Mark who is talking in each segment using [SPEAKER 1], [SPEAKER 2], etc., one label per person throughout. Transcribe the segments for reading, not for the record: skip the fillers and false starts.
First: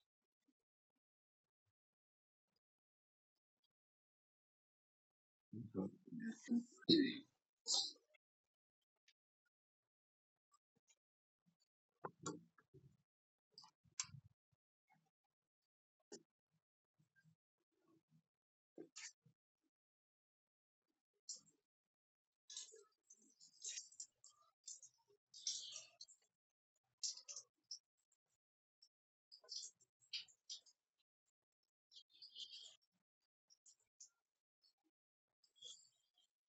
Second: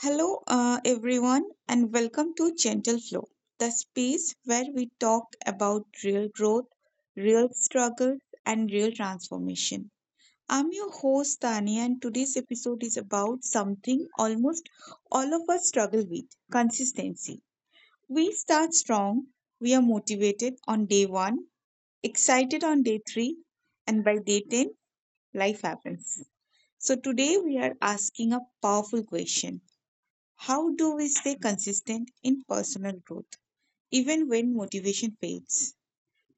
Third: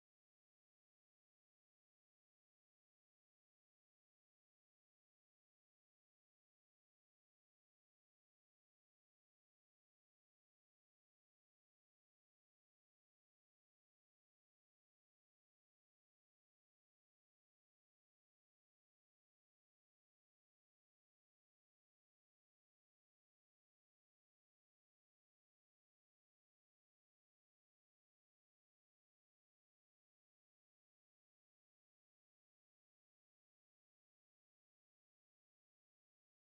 [SPEAKER 1] Hello, everyone, and welcome to Gentle Flow, the space where we talk about real growth, real struggles, and real transformation. I'm your host, Tania, and today's episode is about something almost all of us struggle with consistency. We start strong, we are motivated on day one, excited on day three, and by day 10, life happens. So, today we are asking a powerful question: how do we stay consistent in personal growth, even when motivation fades?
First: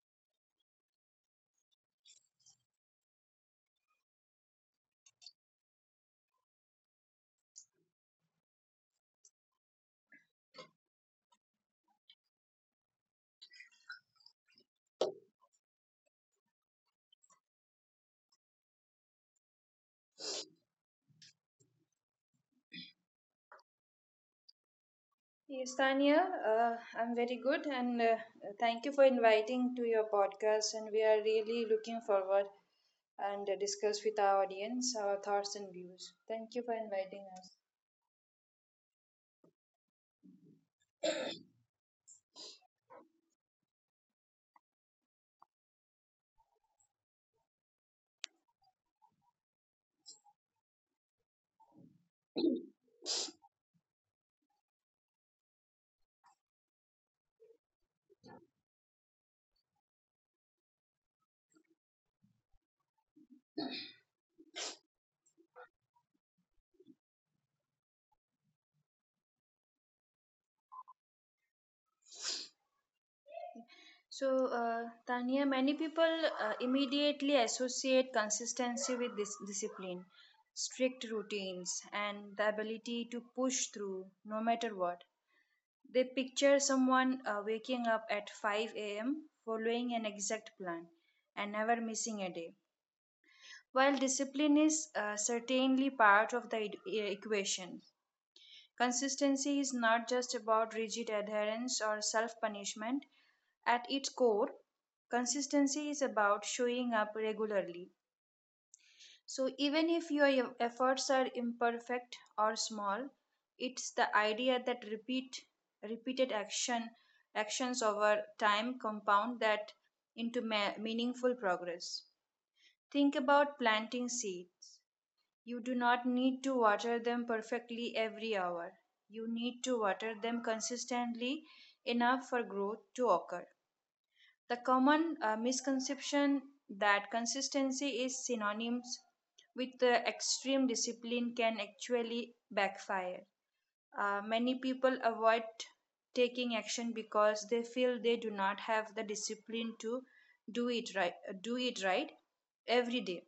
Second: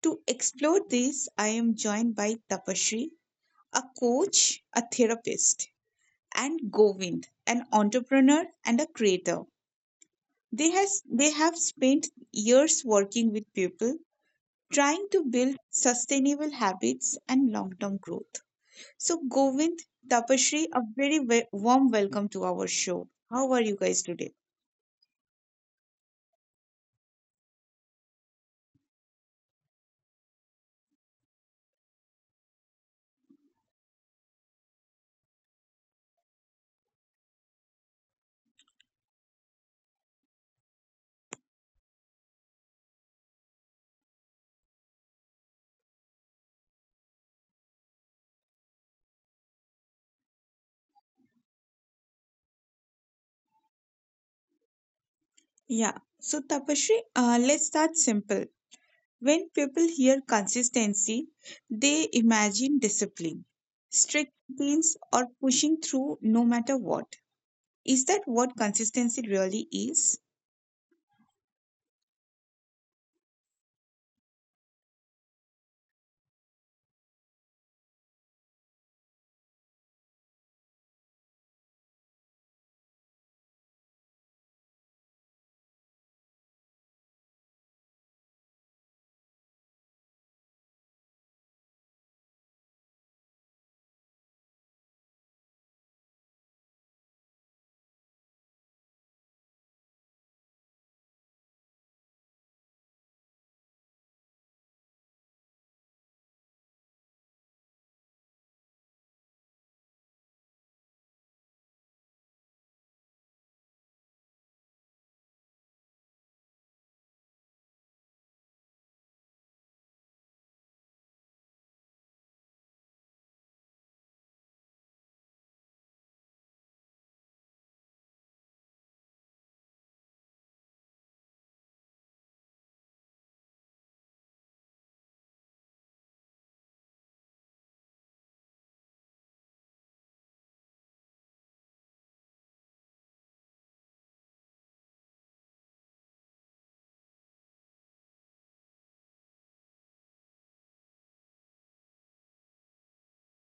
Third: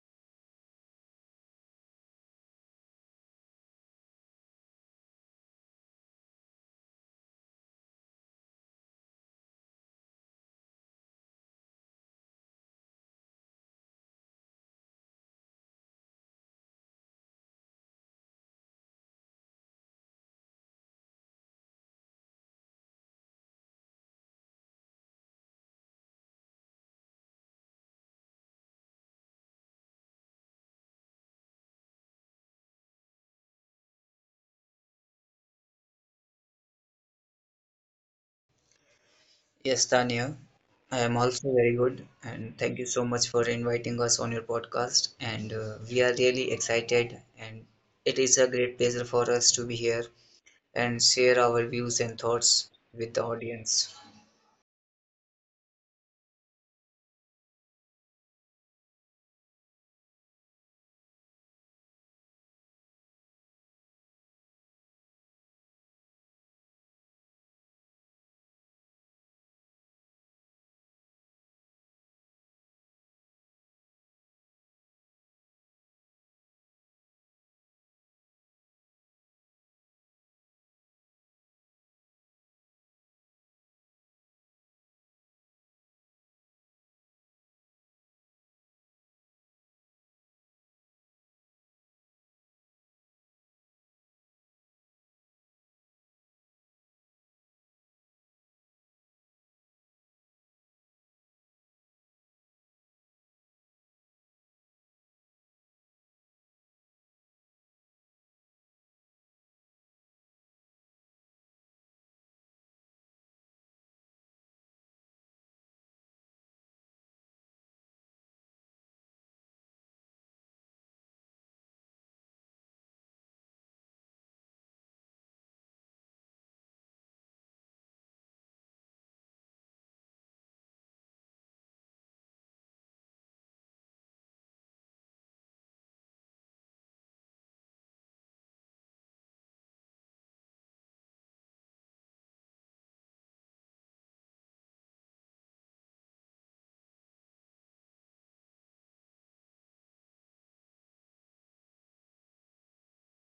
[SPEAKER 1] To explore this, I am joined by Tapashri, a coach, a therapist, and Govind, an entrepreneur and a creator. They have spent years working with people, trying to build sustainable habits and long term growth. So, Govind, Tapashri, a very warm welcome to our show. How are you guys today?
[SPEAKER 2] Yes, Tanya, I'm very good, and thank you for inviting to your podcast. And we are really looking forward and discuss with our audience our thoughts and views. Thank you for inviting us.
[SPEAKER 3] Yes, Tanya, I am also very good, and thank you so much for inviting us on your podcast. And we are really excited, and it is a great pleasure for us to be here and share our views and thoughts with the audience.
[SPEAKER 1] Yeah. So, Tapashri, let's start simple. When people hear consistency, they imagine discipline, strict routines, or pushing through no matter what. Is that what consistency really is?
[SPEAKER 2] So, uh, Tanya, many people immediately associate consistency with this discipline, strict routines, and the ability to push through no matter what. They picture someone waking up at 5 a.m., following an exact plan, and never missing a day. While discipline is certainly part of the equation, consistency is not just about rigid adherence or self punishment. At its core, consistency is about showing up regularly, so, even if your efforts are imperfect or small, it's the idea that repeated actions over time compound that into meaningful progress. Think about planting seeds. You do not need to water them perfectly every hour. You need to water them consistently enough for growth to occur. The common misconception that consistency is synonymous with extreme discipline can actually backfire. Many people avoid taking action because they feel they do not have the discipline to do it right, do it right every day.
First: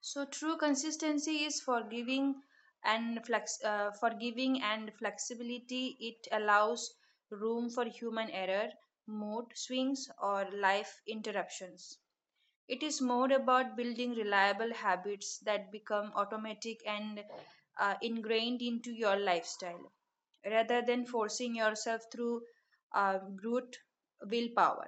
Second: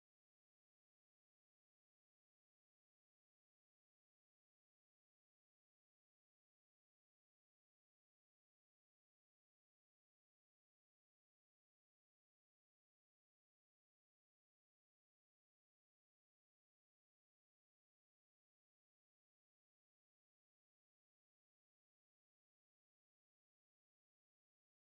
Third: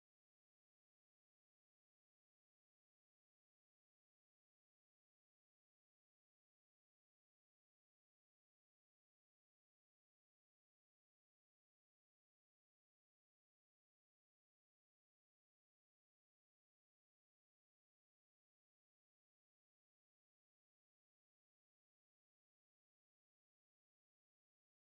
[SPEAKER 2] So true consistency is forgiving and flexibility. It allows room for human error, mood swings, or life interruptions. It is more about building reliable habits that become automatic and ingrained into your lifestyle, rather than forcing yourself through brute willpower.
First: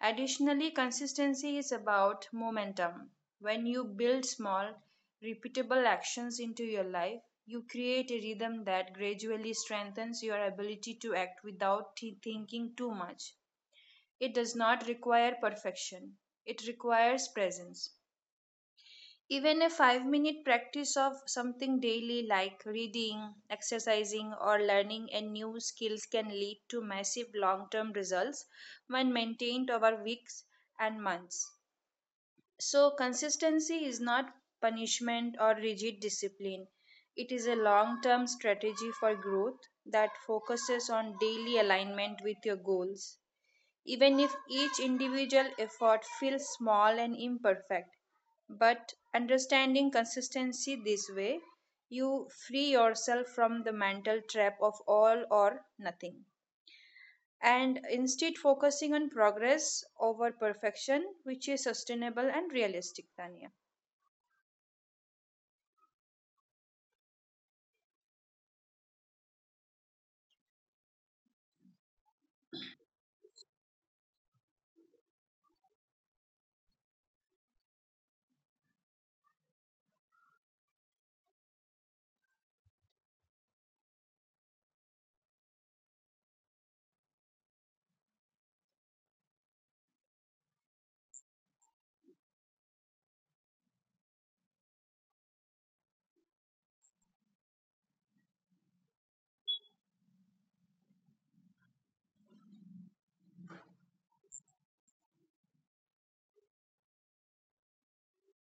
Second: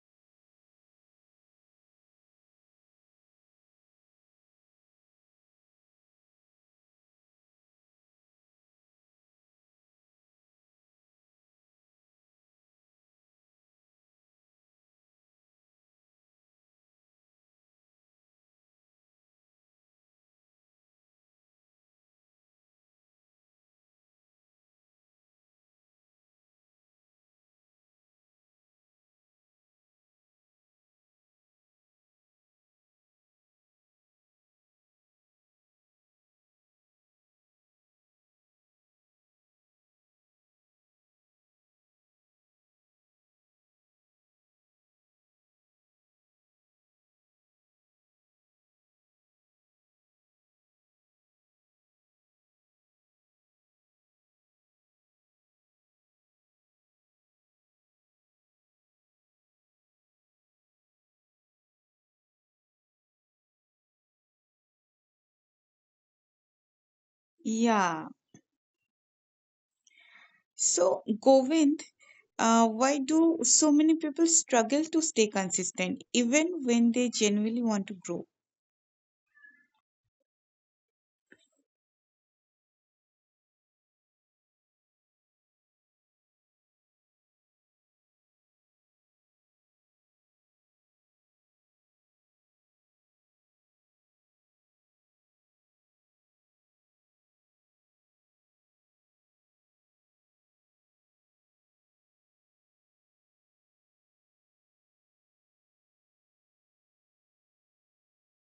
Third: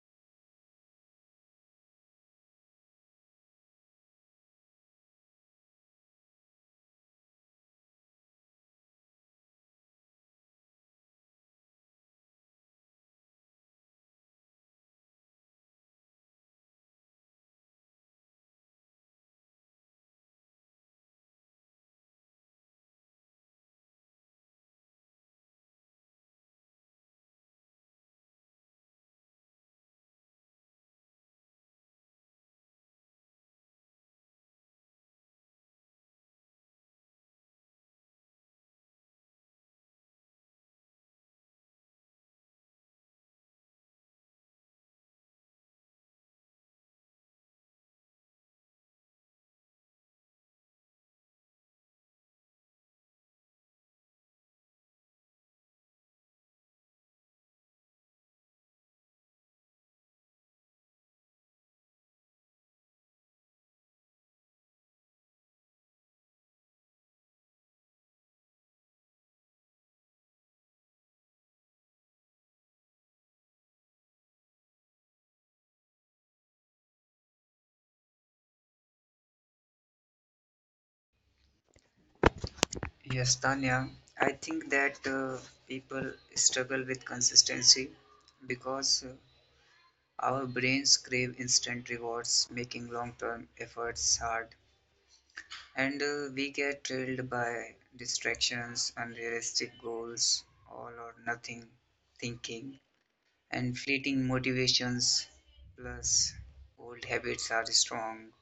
[SPEAKER 2] Additionally, consistency is about momentum. When you build small, repeatable actions into your life, you create a rhythm that gradually strengthens your ability to act without thinking too much. It does not require perfection, it requires presence. Even a 5 minute practice of something daily, like reading, exercising, or learning a new skills, can lead to massive long term results when maintained over weeks and months. So, consistency is not punishment or rigid discipline, it is a long term strategy for growth that focuses on daily alignment with your goals even if each individual effort feels small and imperfect. But understanding consistency this way, you free yourself from the mental trap of all or nothing. And instead, focusing on progress over perfection, which is sustainable and realistic, Tanya.
[SPEAKER 1] Yeah. So, Govind, why do so many people struggle to stay consistent even when they genuinely want to grow?
[SPEAKER 3] Yes, Tanya, I think that people struggle with consistency because our brains crave instant rewards, making long-term efforts hard. And we get trailed by distractions, unrealistic goals, all or nothing thinking, and fleeting motivations. Plus, old habits are strong.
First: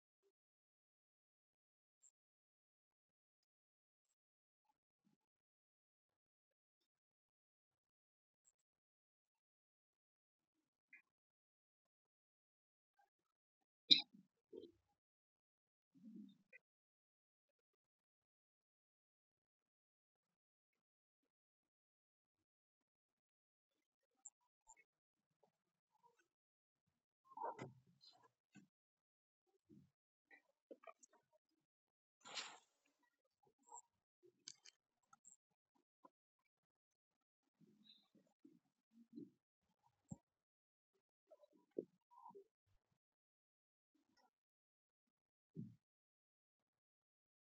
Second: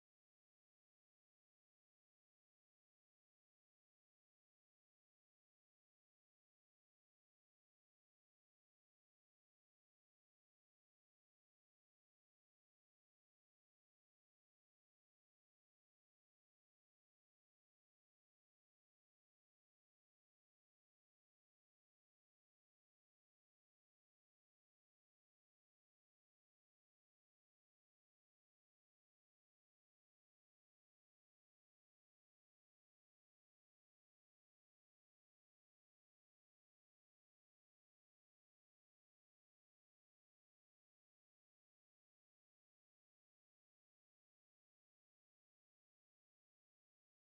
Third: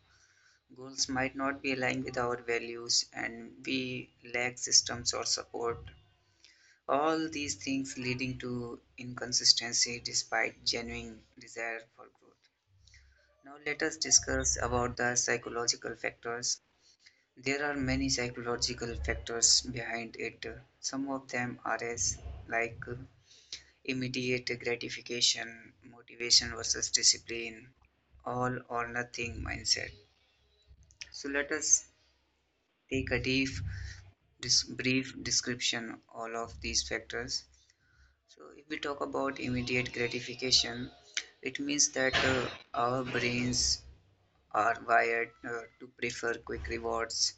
[SPEAKER 3] Goals might not be aligned with our values, and we lack systems or support. All these things leading to inconsistency despite genuine desire for growth. Now, let us discuss about the psychological factors. There are many psychological factors behind it. Some of them are as like immediate gratification, motivation versus discipline, all or nothing mindset. So let us take a brief description all of these factors. So if we talk about immediate gratification, it means that our brains are wired to prefer quick rewards,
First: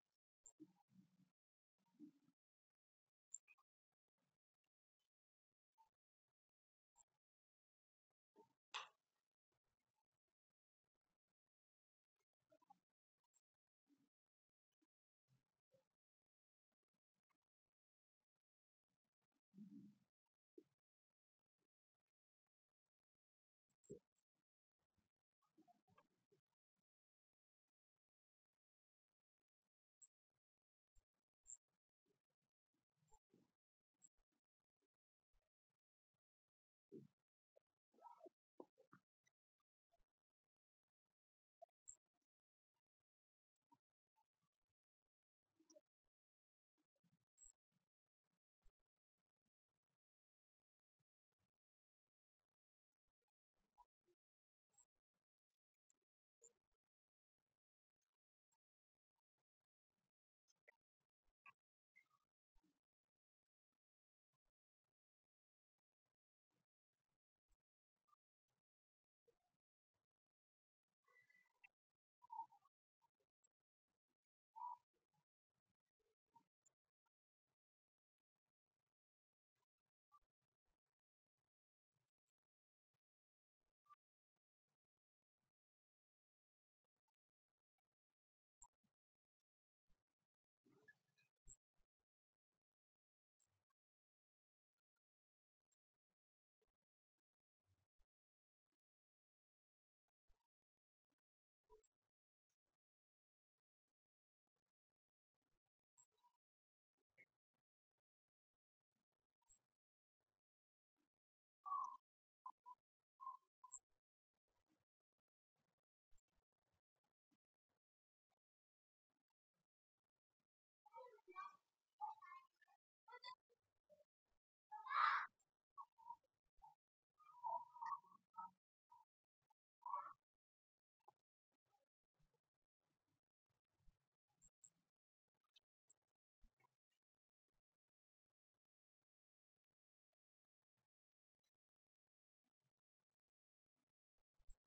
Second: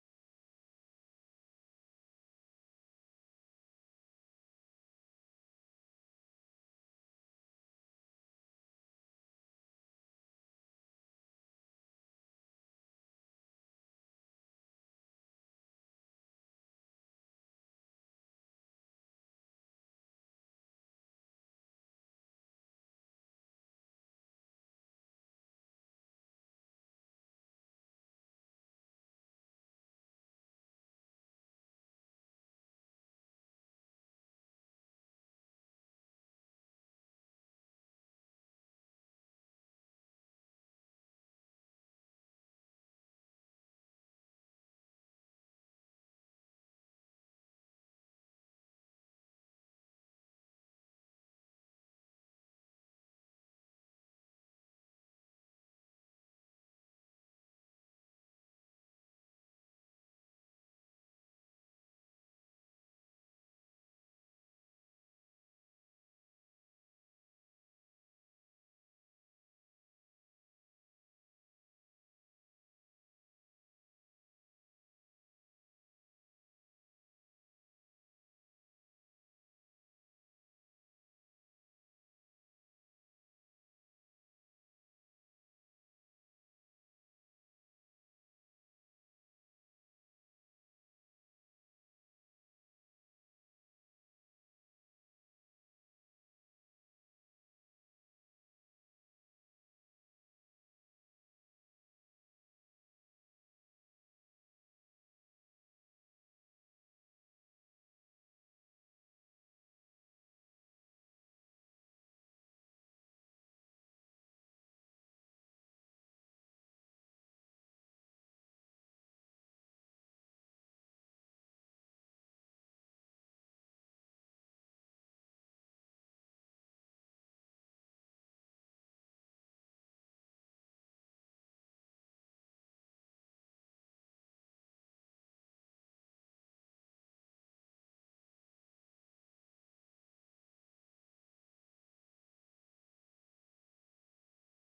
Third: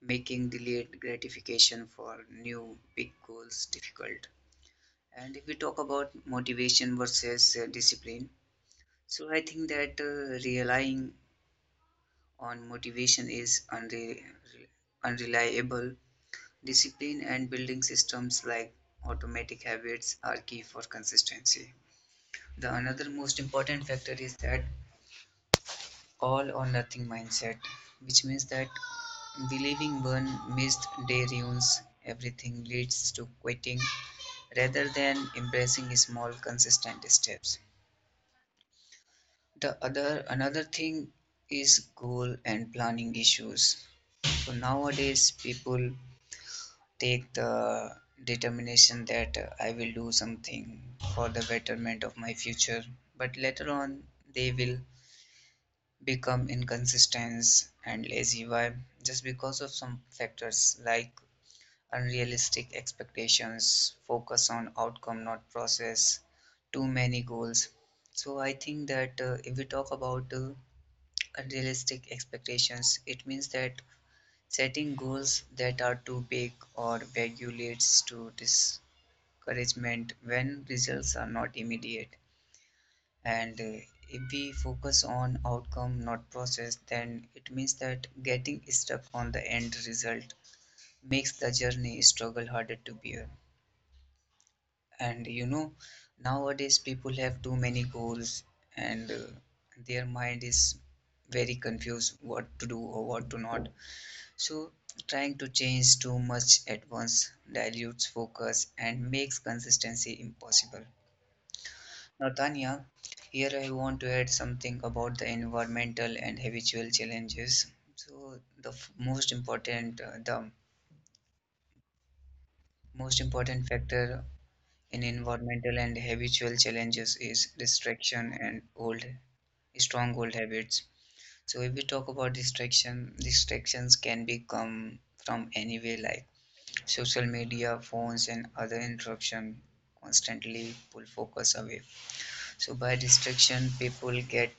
[SPEAKER 3] making delayed gratification for new big goals difficult. And if we talk about motivation versus discipline, so I think that relying on motivation is unreliable. Discipline and building systems like automatic habits are key for consistency. The another most important factor is that all or nothing mindset, which means that believing one missed day ruins everything leads to quitting rather than embracing small consistent steps. The other another thing is goal and planning issues. So nowadays people take the determination that I will do something for the betterment of my future, but later on they will become inconsistent and lazy vibe just because of some factors like unrealistic expectations, focus on outcome, not process, too many goals. So I think that if we talk about unrealistic expectations, it means that setting goals that are too big or vague leads to discouragement when results are not immediate. And if we focus on outcome, not process, then it means that getting stuck on the end result makes the journey struggle harder to bear. And you know, nowadays people have too many goals and their mind is very confused what to do or what to not. So, trying to change too much at once dilutes focus and makes consistency impossible. Now, Tanya, here I want to add something about the environmental and habitual challenges. So, the most important factor in environmental and habitual challenges is distraction and old, stronghold habits. So, if we talk about distraction, distractions can become come from anywhere, like social media, phones, and other interruption constantly pull focus away. So, by distraction,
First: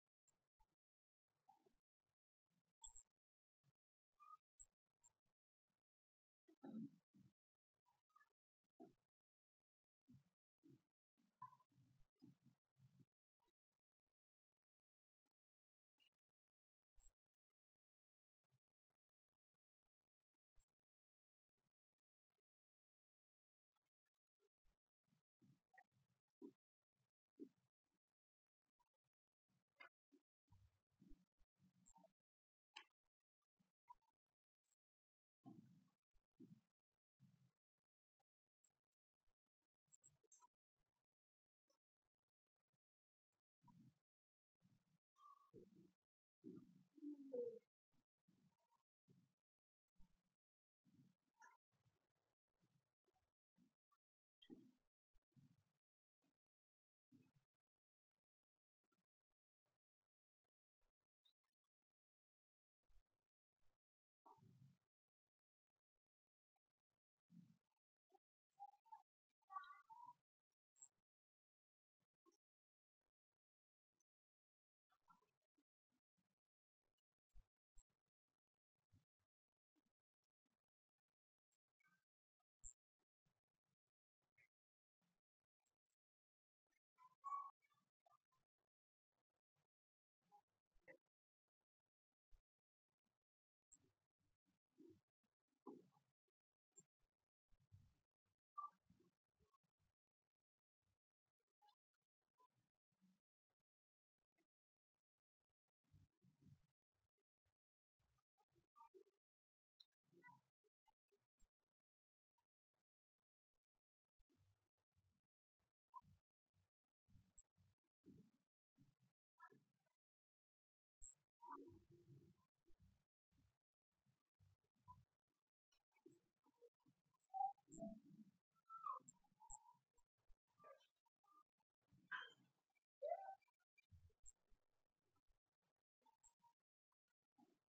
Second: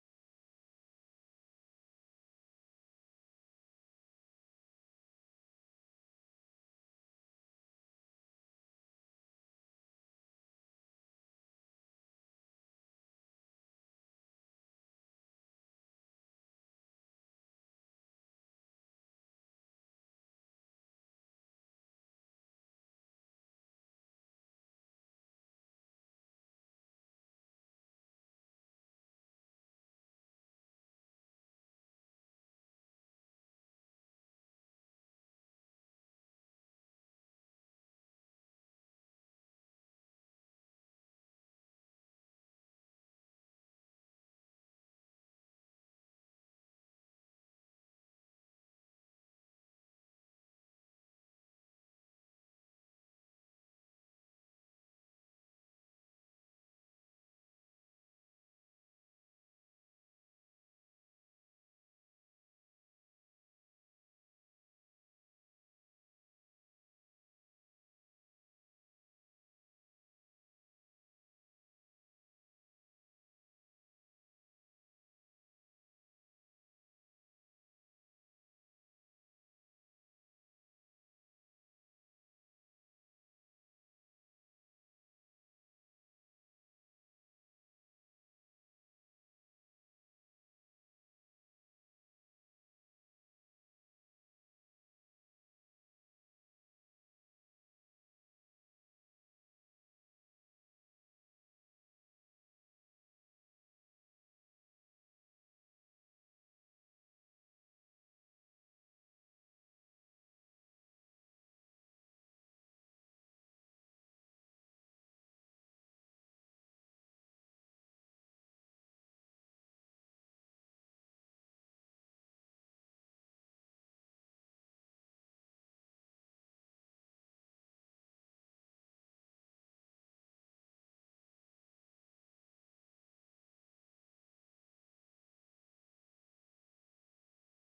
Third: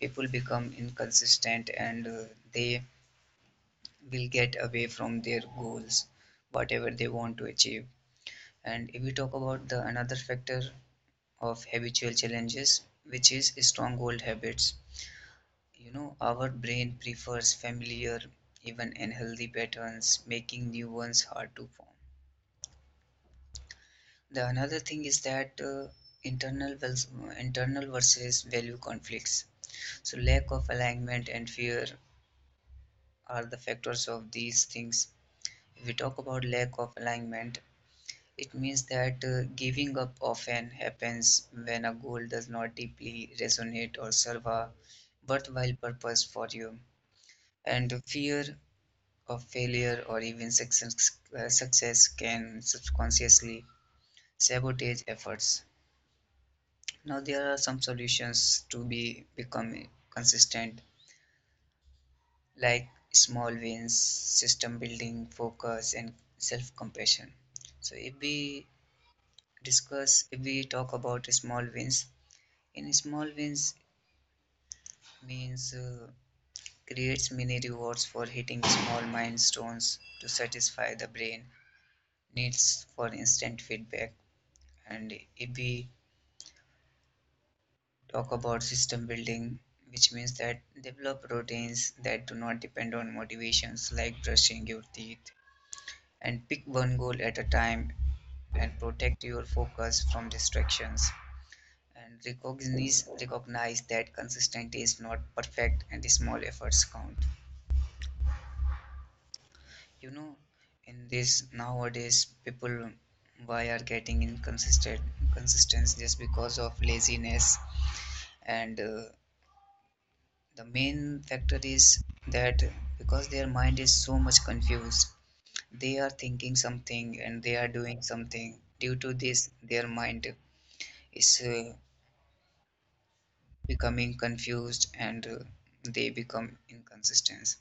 [SPEAKER 3] people become inconsistent and they will get away from their goals whatever they want to achieve. And if we talk about the another factor of habitual challenges, which is stronghold habits, you know, our brain prefers familiar even unhealthy patterns, making new ones hard to form. The another thing is that internal vers- internal versus value conflicts. So lack of alignment and fear are the factors of these things. If we talk about lack of alignment, it means that giving up often happens when a goal does not deeply resonate or serve a worthwhile purpose for you. And fear of failure or even success, success can subconsciously sabotage efforts. Now, there are some solutions to be become consistent, like small wins, system building, focus, and self compassion. So, if we talk about small wins, in small wins means creates mini rewards for hitting small milestones to satisfy the brain needs for instant feedback. And if we talk about system building, which means that develop routines that do not depend on motivations like brushing your teeth, and pick one goal at a time, and protect your focus from distractions, and recognize that consistent is not perfect and small efforts count. You know, in this nowadays people why are getting inconsistent consistence just because of laziness. And the main factor is that because their mind is so much confused, they are thinking something and they are doing something. Due to this, their mind is becoming confused and they become inconsistent.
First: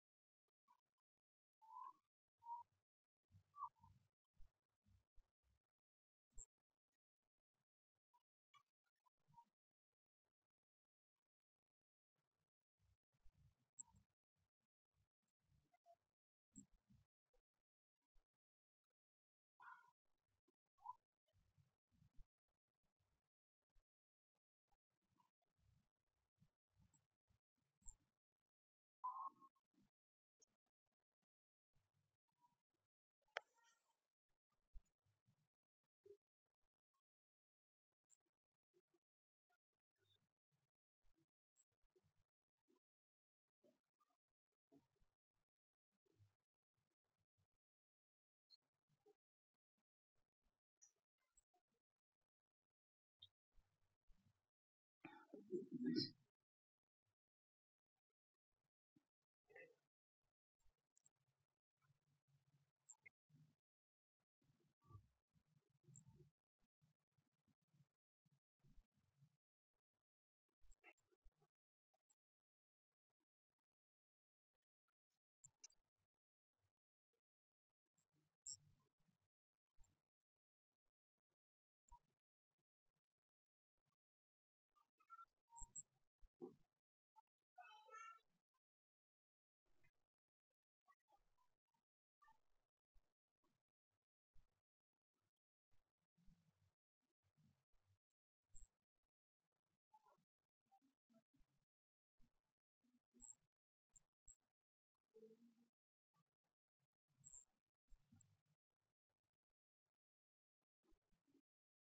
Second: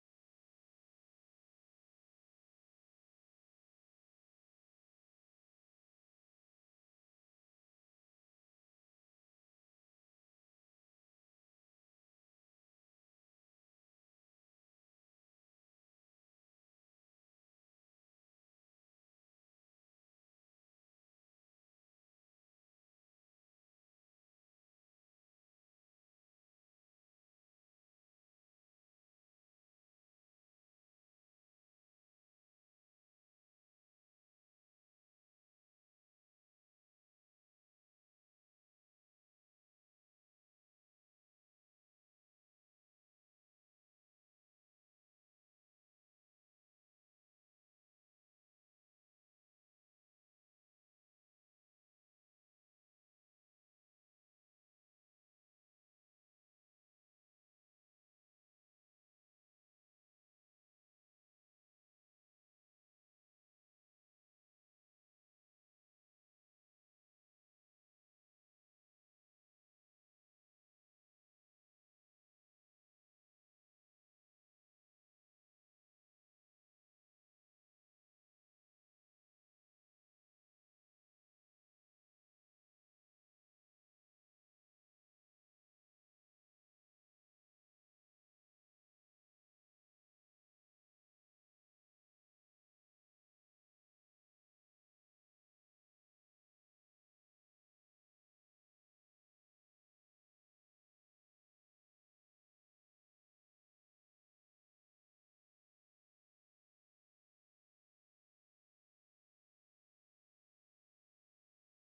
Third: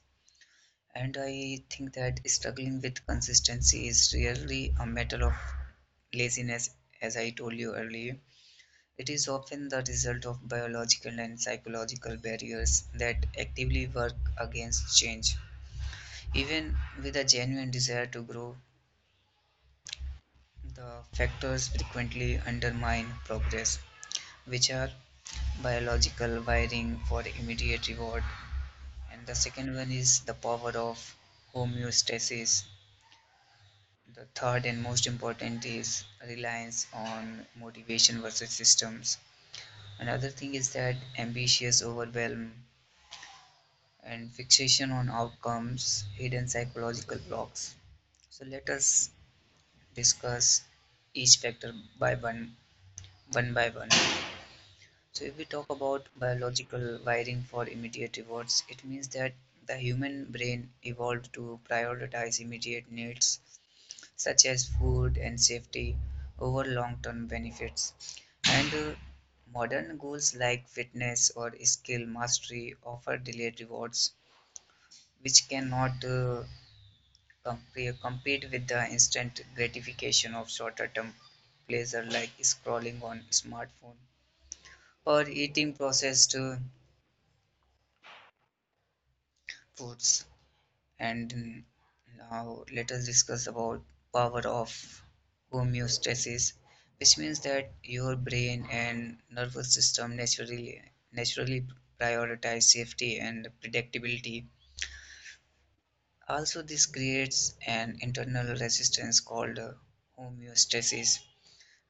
[SPEAKER 3] And I think that struggling with consistency is really a matter of laziness, as I told you earlier. It is often the result of biological and psychological barriers that actively work against change. Even with a genuine desire to grow, the factors frequently undermine progress, which are biological wiring for immediate reward. And the second one is the power of homeostasis. The third and most important is reliance on motivation versus systems. Another thing is that ambitious overwhelm and fixation on outcomes, hidden psychological blocks. So let us discuss each factor by one, one by one. So if we talk about biological wiring for immediate rewards, it means that the human brain evolved to prioritize immediate needs such as food and safety, over long term benefits. And modern goals like fitness or skill mastery offer delayed rewards, which cannot compete with the instant gratification of shorter term pleasure like scrolling on smartphone or eating processed foods. And now let us discuss about power of homeostasis, which means that your brain and nervous system naturally prioritize safety and predictability. Also, this creates an internal resistance called homeostasis,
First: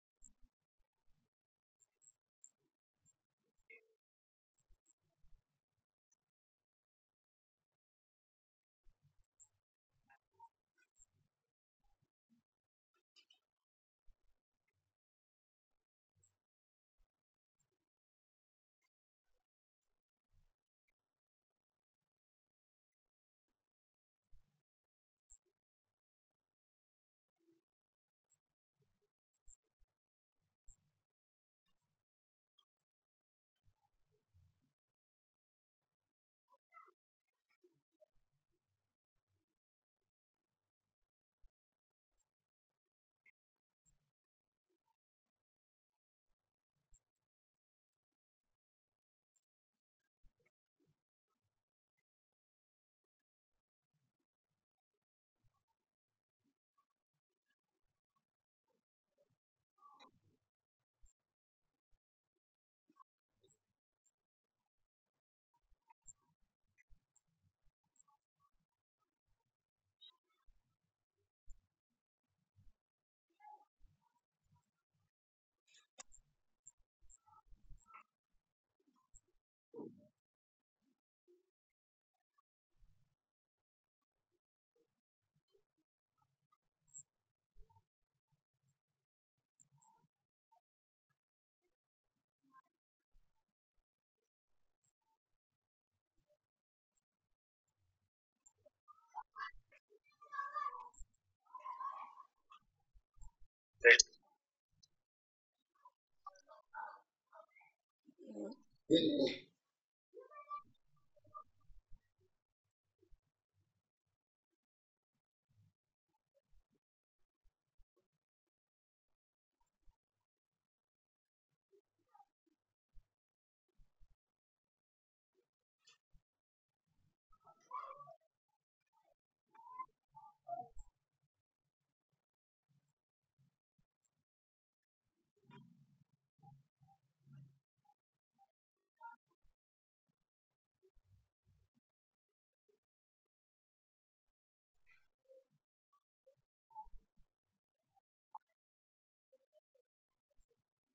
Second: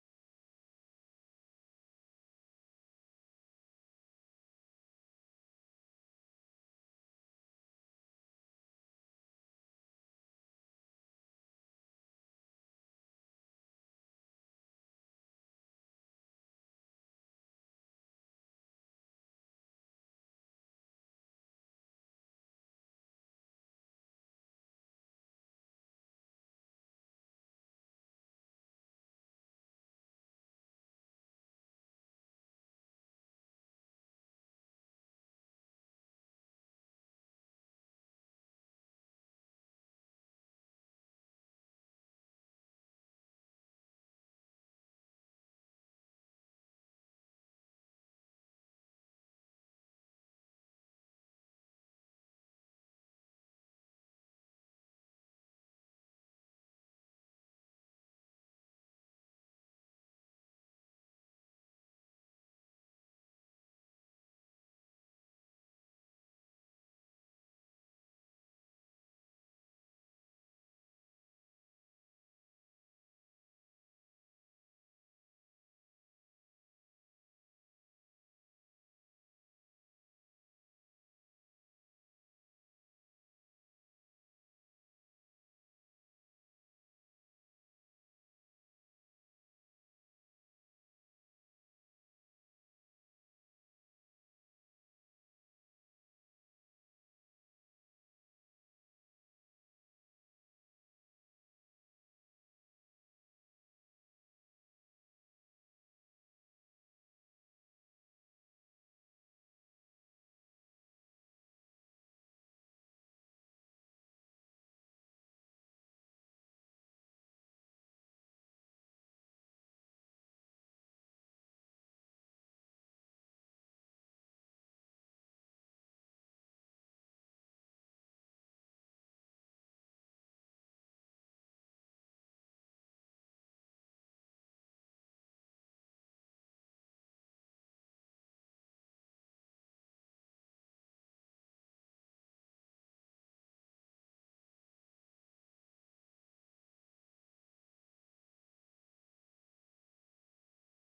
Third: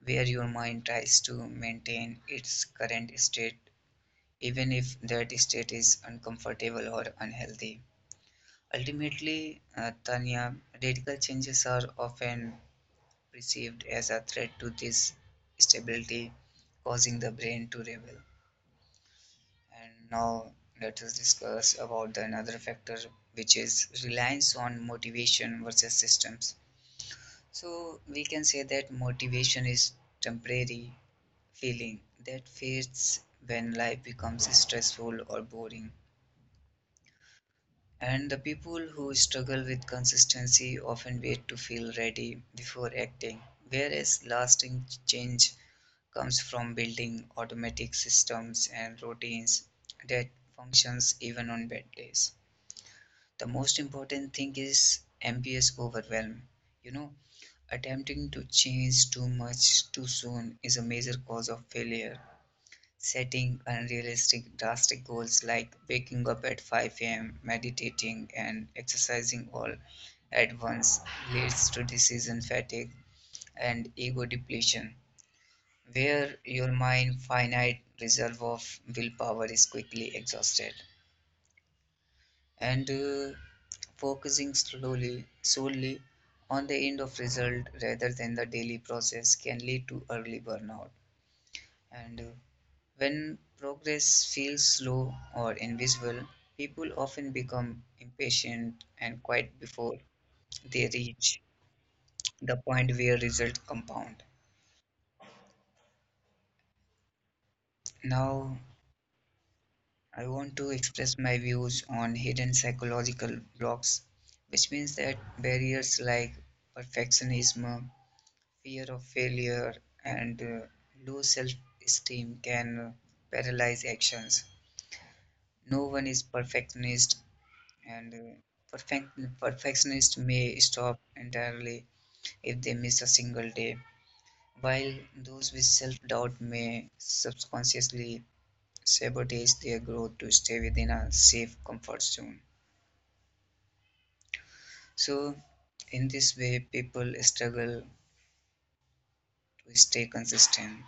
[SPEAKER 3] where your mind tries to maintain its current state even if that state is uncomfortable or unhealthy. Ultimately, Tanya, radical changes are often perceived as a threat to this stability, causing the brain to rebel. And now let us discuss about the another factor, which is reliance on motivation versus systems. So we can say that motivation is temporary feeling that fades when life becomes stressful or boring. And the people who struggle with consistency often wait to feel ready before acting, whereas lasting change comes from building automatic systems and routines that functions even on bad days. The most important thing is MPS overwhelm. You know, attempting to change too much too soon is a major cause of failure. Setting unrealistic, drastic goals like waking up at 5 a.m., meditating, and exercising all at once leads to decision fatigue and ego depletion, where your mind's finite reserve of willpower is quickly exhausted. And focusing slowly solely on the end of result rather than the daily process can lead to early burnout. And when progress feels slow or invisible, people often become impatient and quite before they reach the point where results compound. Now, I want to express my views on hidden psychological blocks, which means that barriers like perfectionism, fear of failure, and low self esteem can paralyze actions. No one is perfectionist and perfect perfectionists may stop entirely if they miss a single day, while those with self-doubt may subconsciously sabotage their growth to stay within a safe comfort zone. So, in this way, people struggle to stay consistent.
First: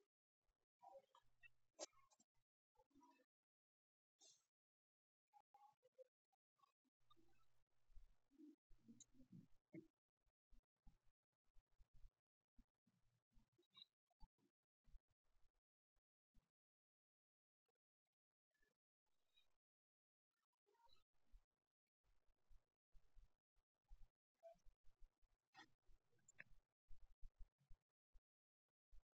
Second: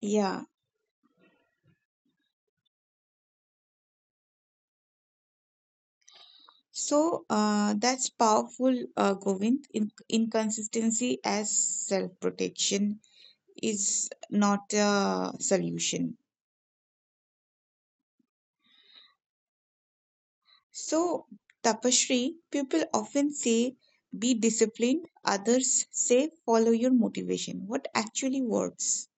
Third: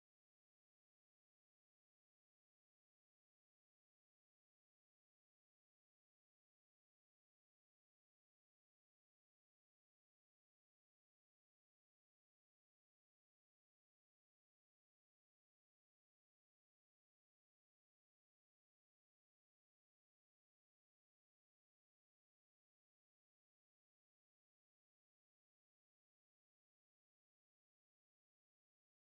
[SPEAKER 1] Yeah. So that's powerful, Govind. Inconsistency as self protection is not a solution. So, Tapashri, people often say be disciplined, others say follow your motivation. What actually works?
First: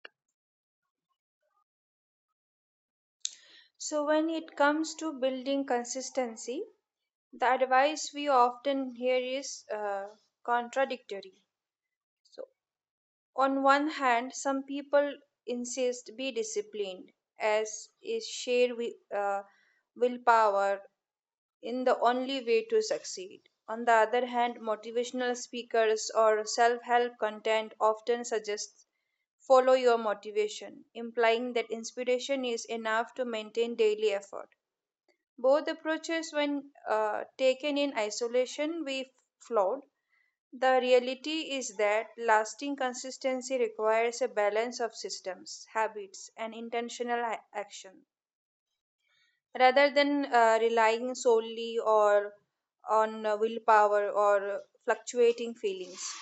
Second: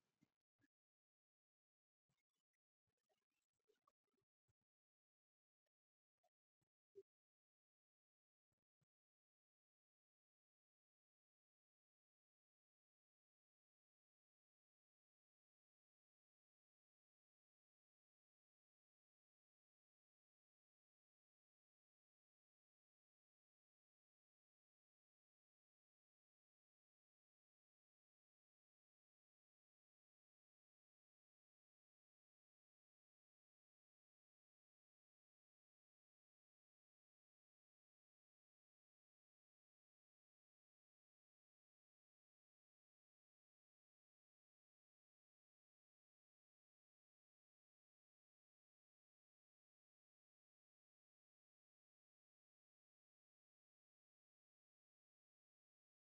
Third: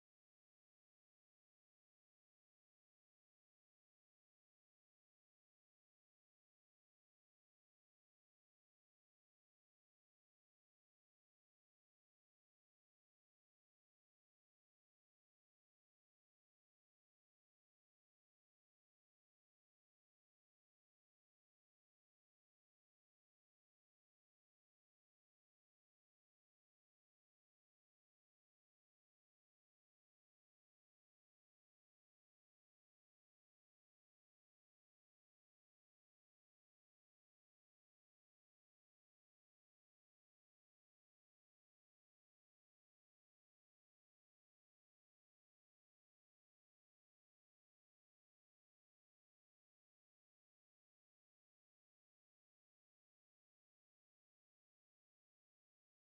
[SPEAKER 2] So, when it comes to building consistency, the advice we often hear is contradictory. So, on one hand, some people insist be disciplined, as is sheer willpower in the only way to succeed. On the other hand, motivational speakers or self help content often suggests follow your motivation, implying that inspiration is enough to maintain daily effort. Both approaches, when taken in isolation, we flawed. The reality is that lasting consistency requires a balance of systems, habits, and intentional action. Rather than relying solely or on willpower or fluctuating feelings,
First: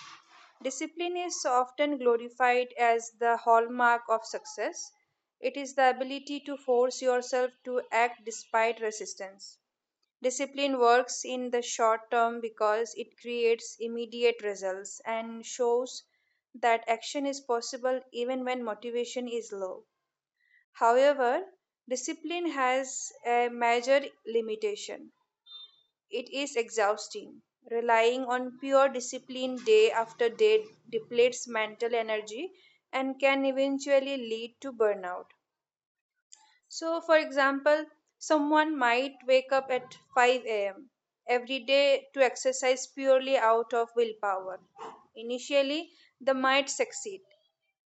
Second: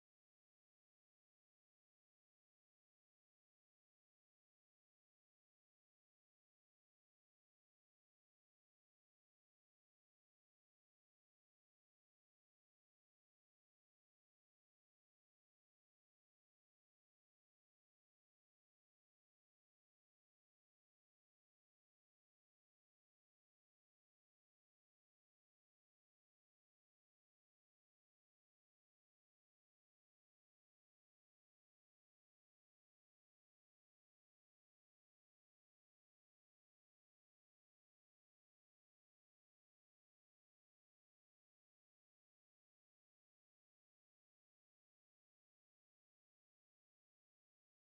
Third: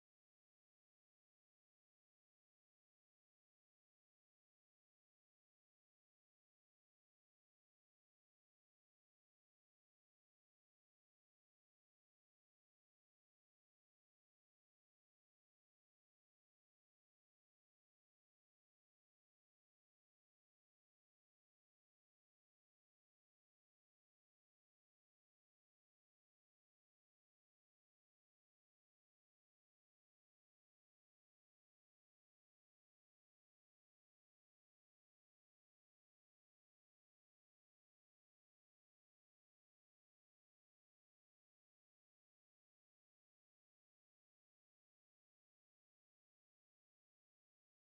[SPEAKER 2] discipline is often glorified as the hallmark of success. It is the ability to force yourself to act despite resistance. Discipline works in the short term because it creates immediate results and shows that action is possible even when motivation is low. However, discipline has a major limitation. It is exhausting. Relying on pure discipline day after day depletes mental energy and can eventually lead to burnout. So, for example, someone might wake up at 5 a.m. every day to exercise purely out of willpower. Initially, they might succeed,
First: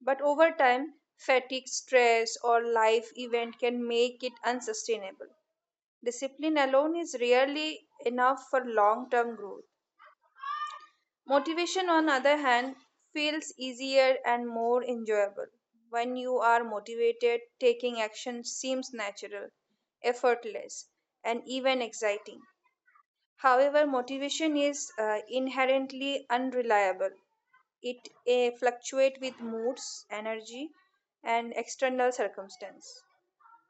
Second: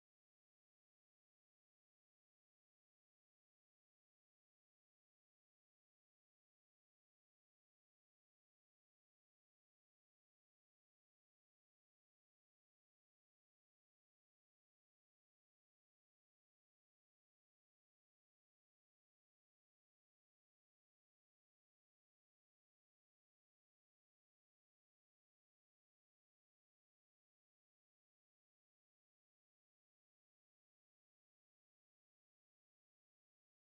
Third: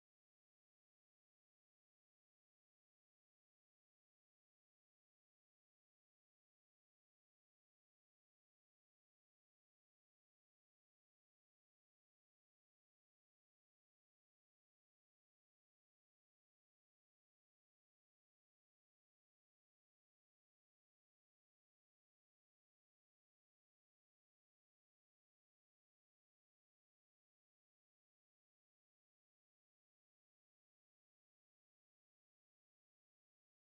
[SPEAKER 2] but over time, fatigue, stress, or life event can make it unsustainable. Discipline alone is rarely enough for long term growth. Motivation, on the other hand, feels easier and more enjoyable. When you are motivated, taking action seems natural, effortless, and even exciting. However, motivation is inherently unreliable. It fluctuates with moods, energy, and external circumstance.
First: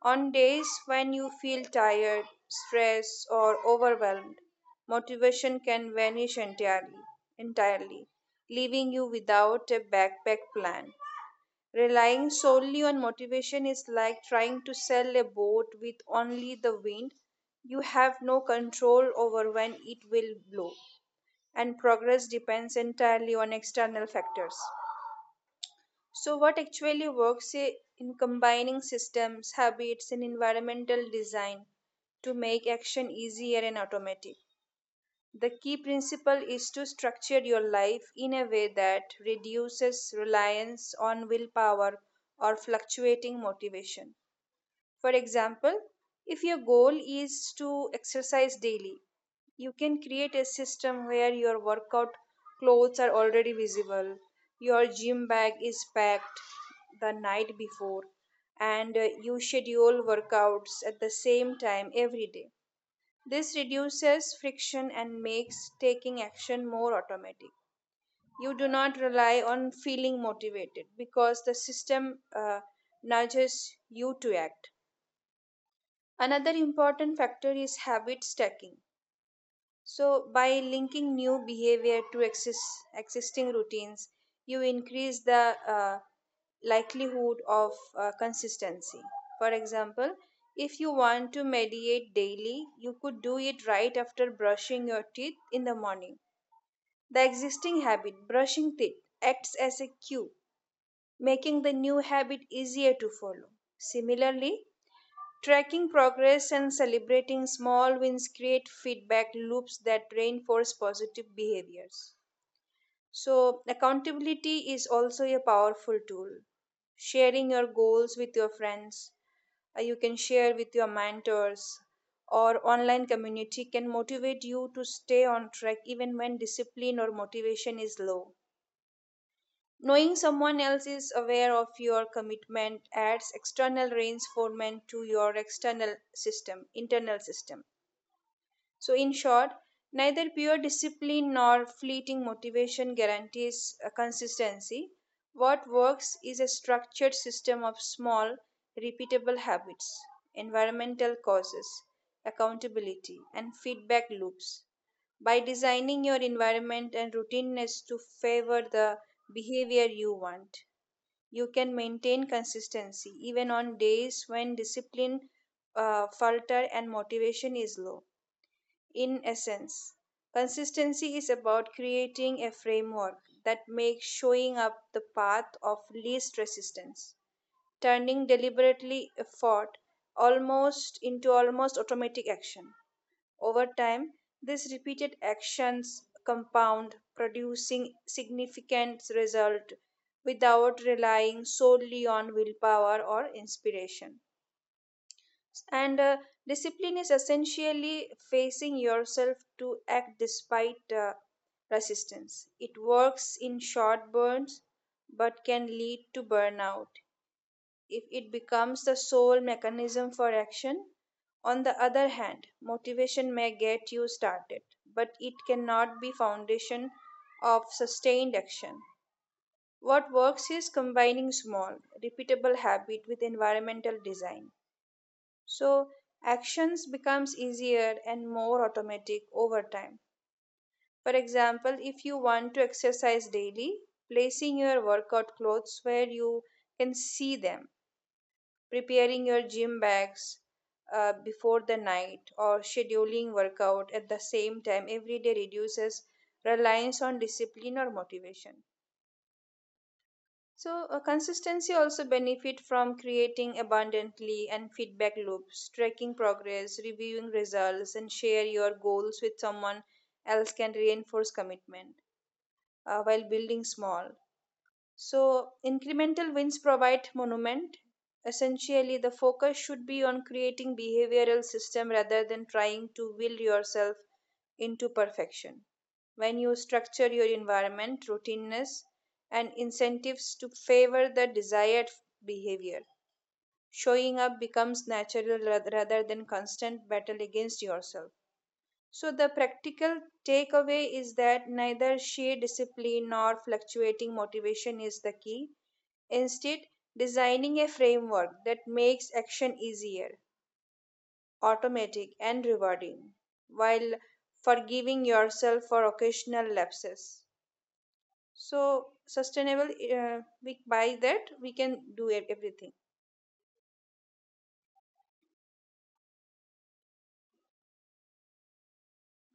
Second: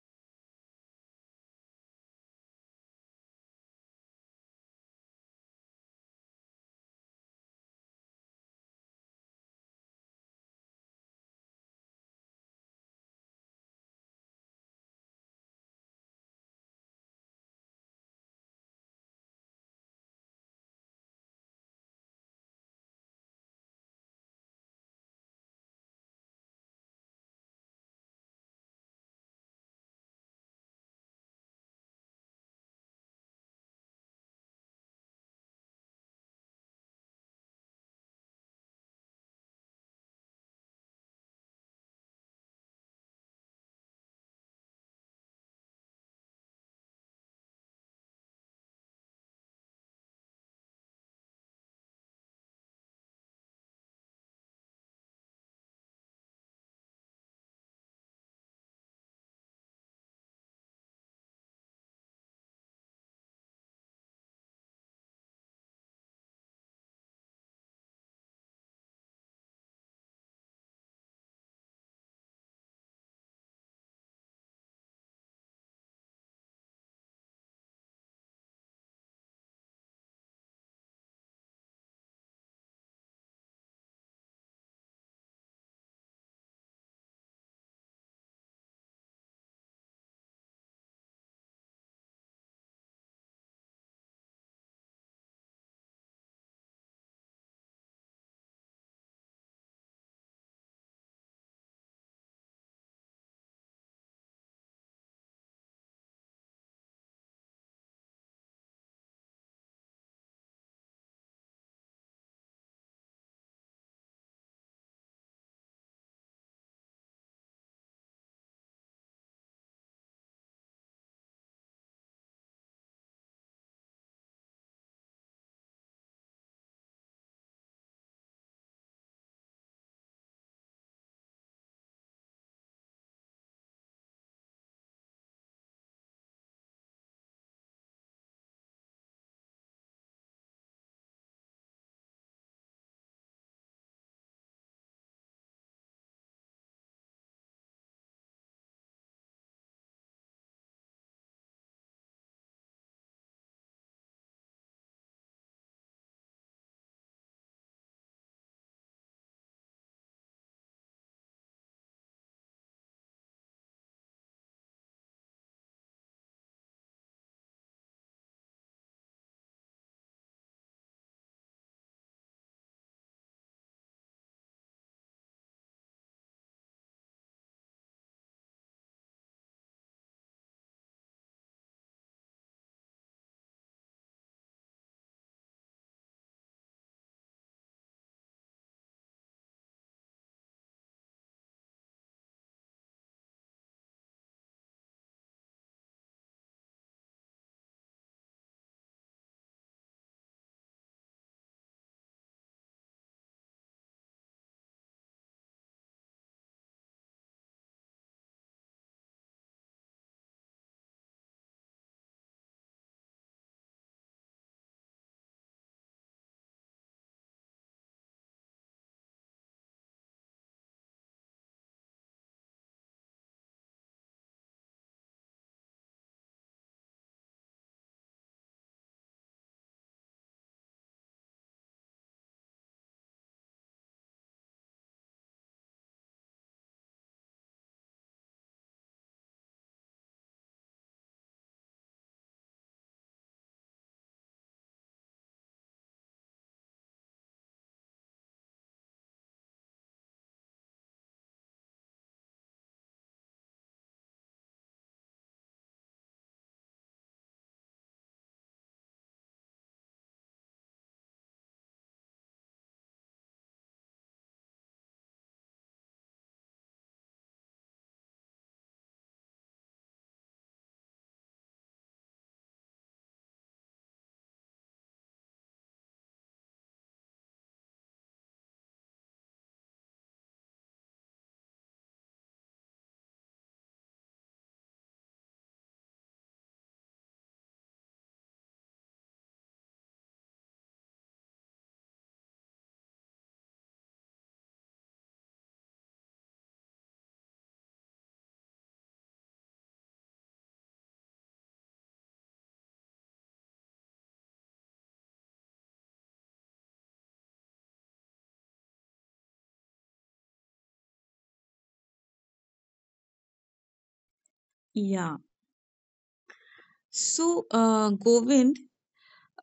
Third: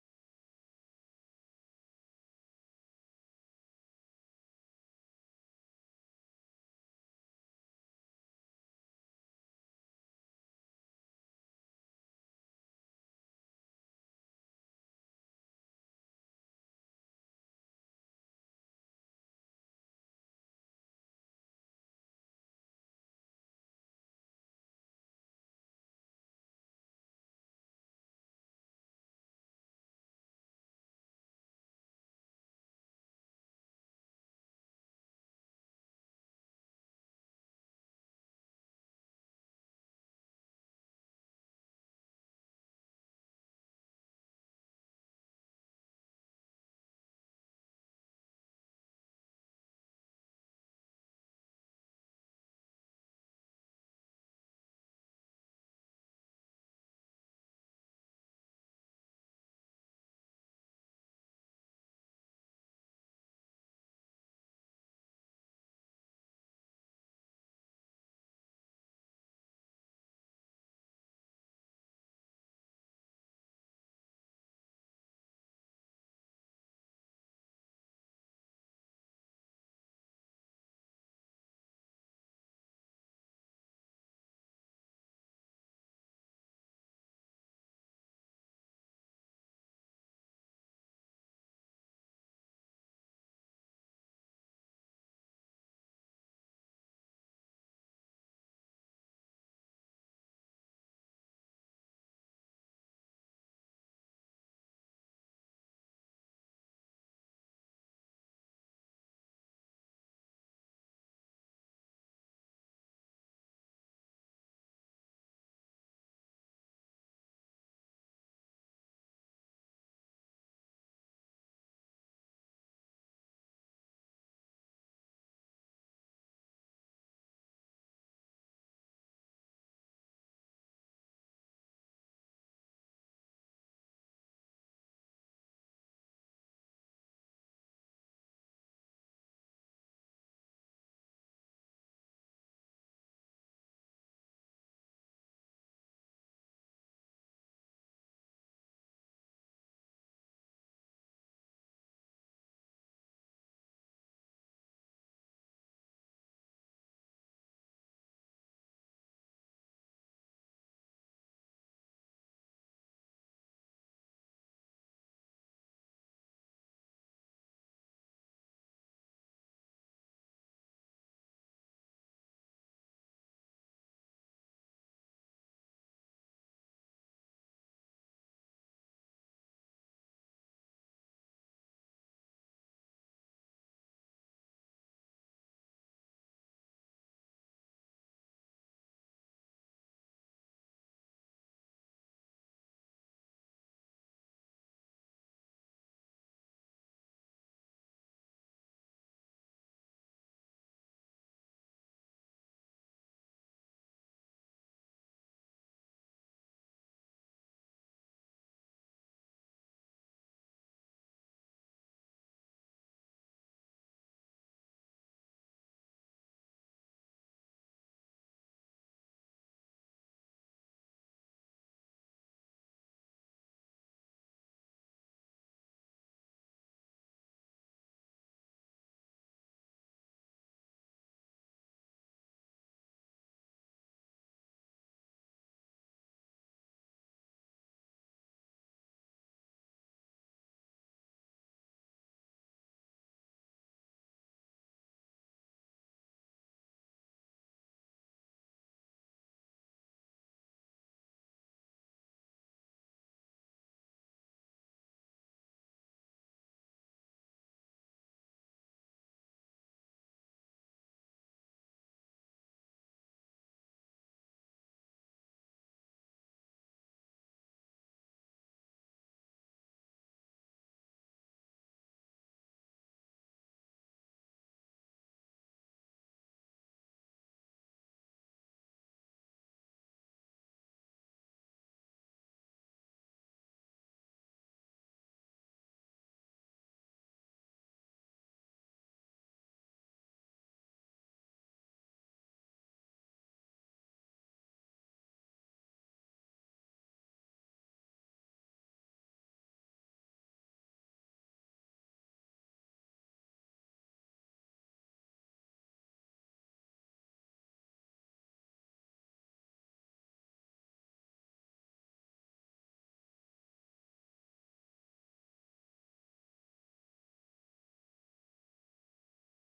[SPEAKER 2] On days when you feel tired, stressed, or overwhelmed, motivation can vanish entirely, leaving you without a backpack plan. Relying solely on motivation is like trying to sail a boat with only the wind. You have no control over when it will blow, and progress depends entirely on external factors. So, what actually works in combining systems, habits, and environmental design to make action easier and automatic? The key principle is to structure your life in a way that reduces reliance on willpower or fluctuating motivation. For example, if your goal is to exercise daily, you can create a system where your workout clothes are already visible, your gym bag is packed the night before, and you schedule workouts at the same time every day. This reduces friction and makes taking action more automatic. You do not rely on feeling motivated because the system nudges you to act. Another important factor is habit stacking. So, by linking new behavior to existing routines, you increase the likelihood of consistency. For example, if you want to meditate daily, you could do it right after brushing your teeth in the morning. The existing habit, brushing teeth, acts as a cue, making the new habit easier to follow. Similarly, tracking progress and celebrating small wins create feedback loops that reinforce positive behaviors. So, accountability is also a powerful tool. Sharing your goals with your friends, you can share with your mentors, or online community can motivate you to stay on track even when discipline or motivation is low. Knowing someone else is aware of your commitment adds external reinforcement to your external system, internal system. So, in short, neither pure discipline nor fleeting motivation guarantees consistency. What works is a structured system of small, repeatable habits, environmental causes, accountability, and feedback loops. By designing your environment and routineness to favor the behavior you want, you can maintain consistency even on days when discipline falter and motivation is low. In essence, consistency is about creating a framework that makes showing up the path of least resistance, turning deliberately effort almost into almost automatic action. Over time, these repeated actions compound, producing significant result without relying solely on willpower or inspiration. And discipline is essentially facing yourself to act despite resistance. It works in short burns but can lead to burnout if it becomes the sole mechanism for action. On the other hand, motivation may get you started, but it cannot be foundation of sustained action. What works is combining small, repeatable habit with environmental design. So actions becomes easier and more automatic over time. For example, if you want to exercise daily, placing your workout clothes where you can see them, preparing your gym bags before the night, or scheduling workout at the same time every day reduces reliance on discipline or motivation. So, consistency also benefit from creating abundantly and feedback loops, tracking progress, reviewing results, and share your goals with someone else can reinforce commitment while building small. So, incremental wins provide monument. Essentially, the focus should be on creating behavioral system rather than trying to will yourself into perfection. When you structure your environment, routineness, and incentives to favor the desired behavior, showing up becomes natural rather than constant battle against yourself. So, the practical takeaway is that neither sheer discipline nor fluctuating motivation is the key. Instead, designing a framework that makes action easier, automatic, and rewarding while forgiving yourself for occasional lapses. So, sustainable, we, by that, we can do everything.
[SPEAKER 1] Yeah. So, Govind,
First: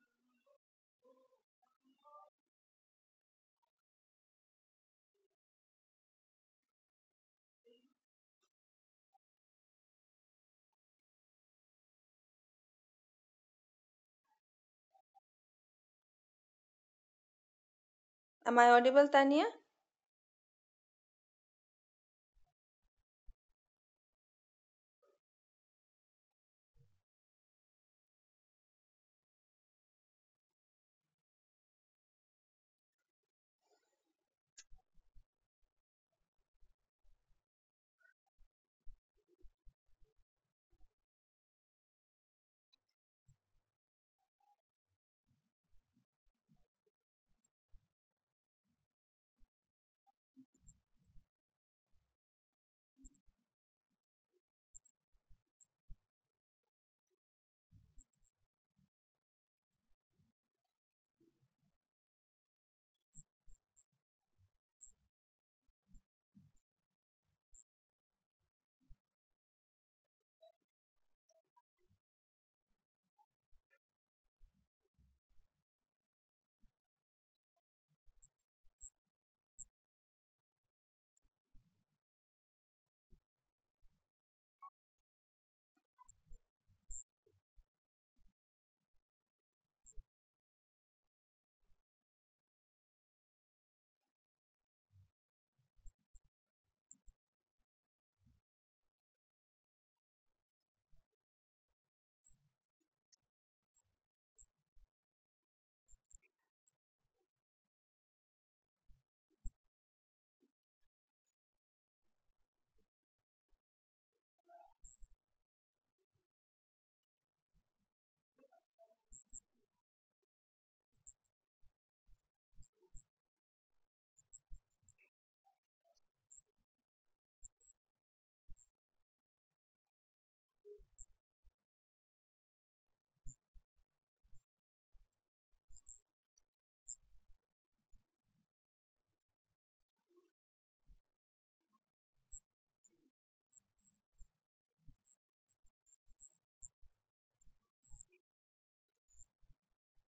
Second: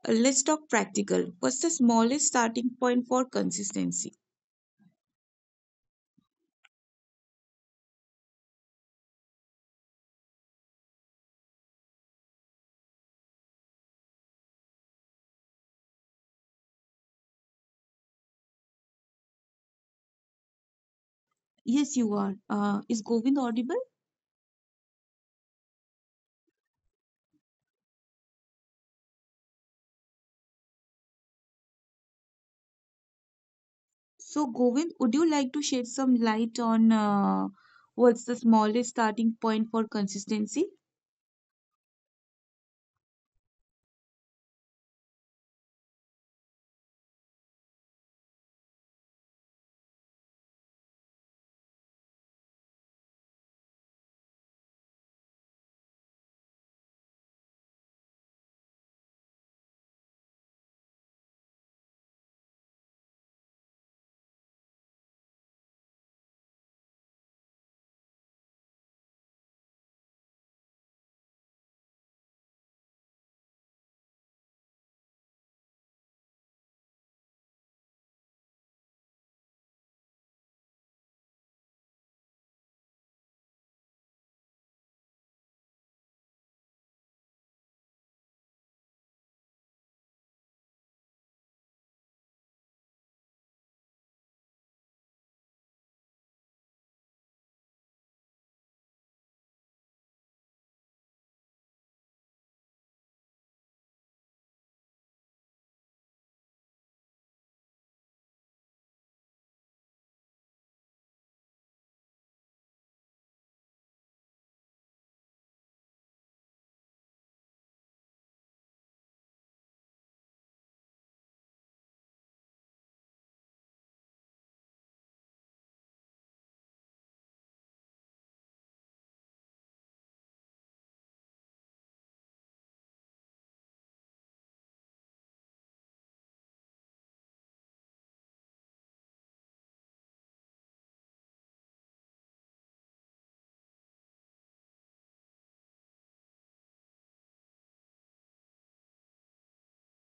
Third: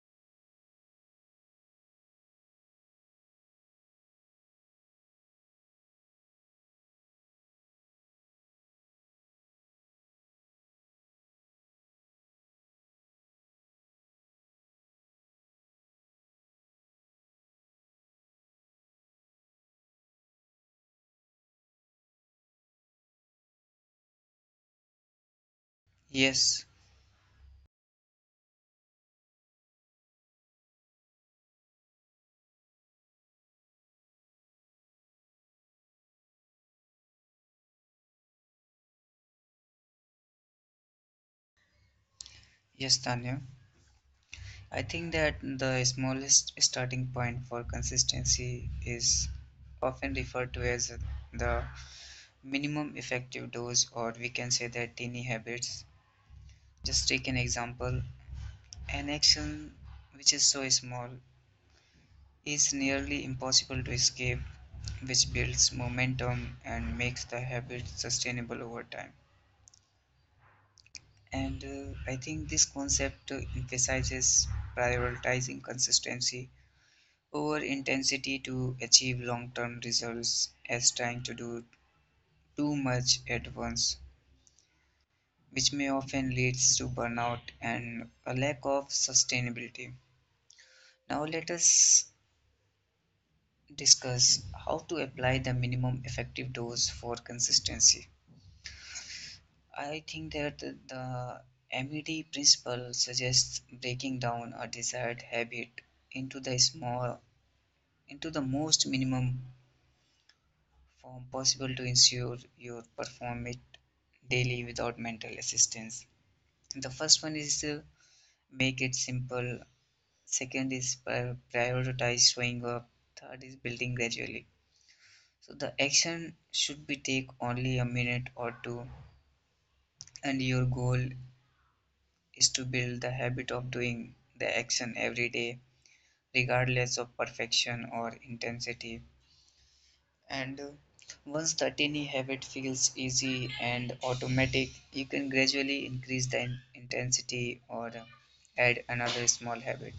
[SPEAKER 1] let's talk practical. What's the smallest starting point for consistency?
[SPEAKER 2] Am I audible, Tania?
[SPEAKER 1] Yes, you are. Is Govind audible?
[SPEAKER 3] Yes,
[SPEAKER 1] So, Govind, would you like to shed some light on what's the smallest starting point for consistency?
[SPEAKER 3] yes, Tanya. I think that the smallest starting point for consistency is often referred to as the minimum effective dose, or we can say that tiny habits. Just take an example, an action which is so small is nearly impossible to escape, which builds momentum and makes the habit sustainable over time. And I think this concept emphasizes prioritizing consistency over intensity to achieve long-term results, as trying to do too much at once which may often leads to burnout and a lack of sustainability. Now let us discuss how to apply the minimum effective dose for consistency. I think that the MED principle suggests breaking down a desired habit into the small into the most minimum form possible to ensure you perform it daily without mental assistance. The first one is to make it simple, second is prioritize showing up, third is building gradually. So the action should be take only a minute or two, and your goal is to build the habit of doing the action every day regardless of perfection or intensity. And once the tiny habit feels easy and automatic, you can gradually increase the intensity or add another small habit.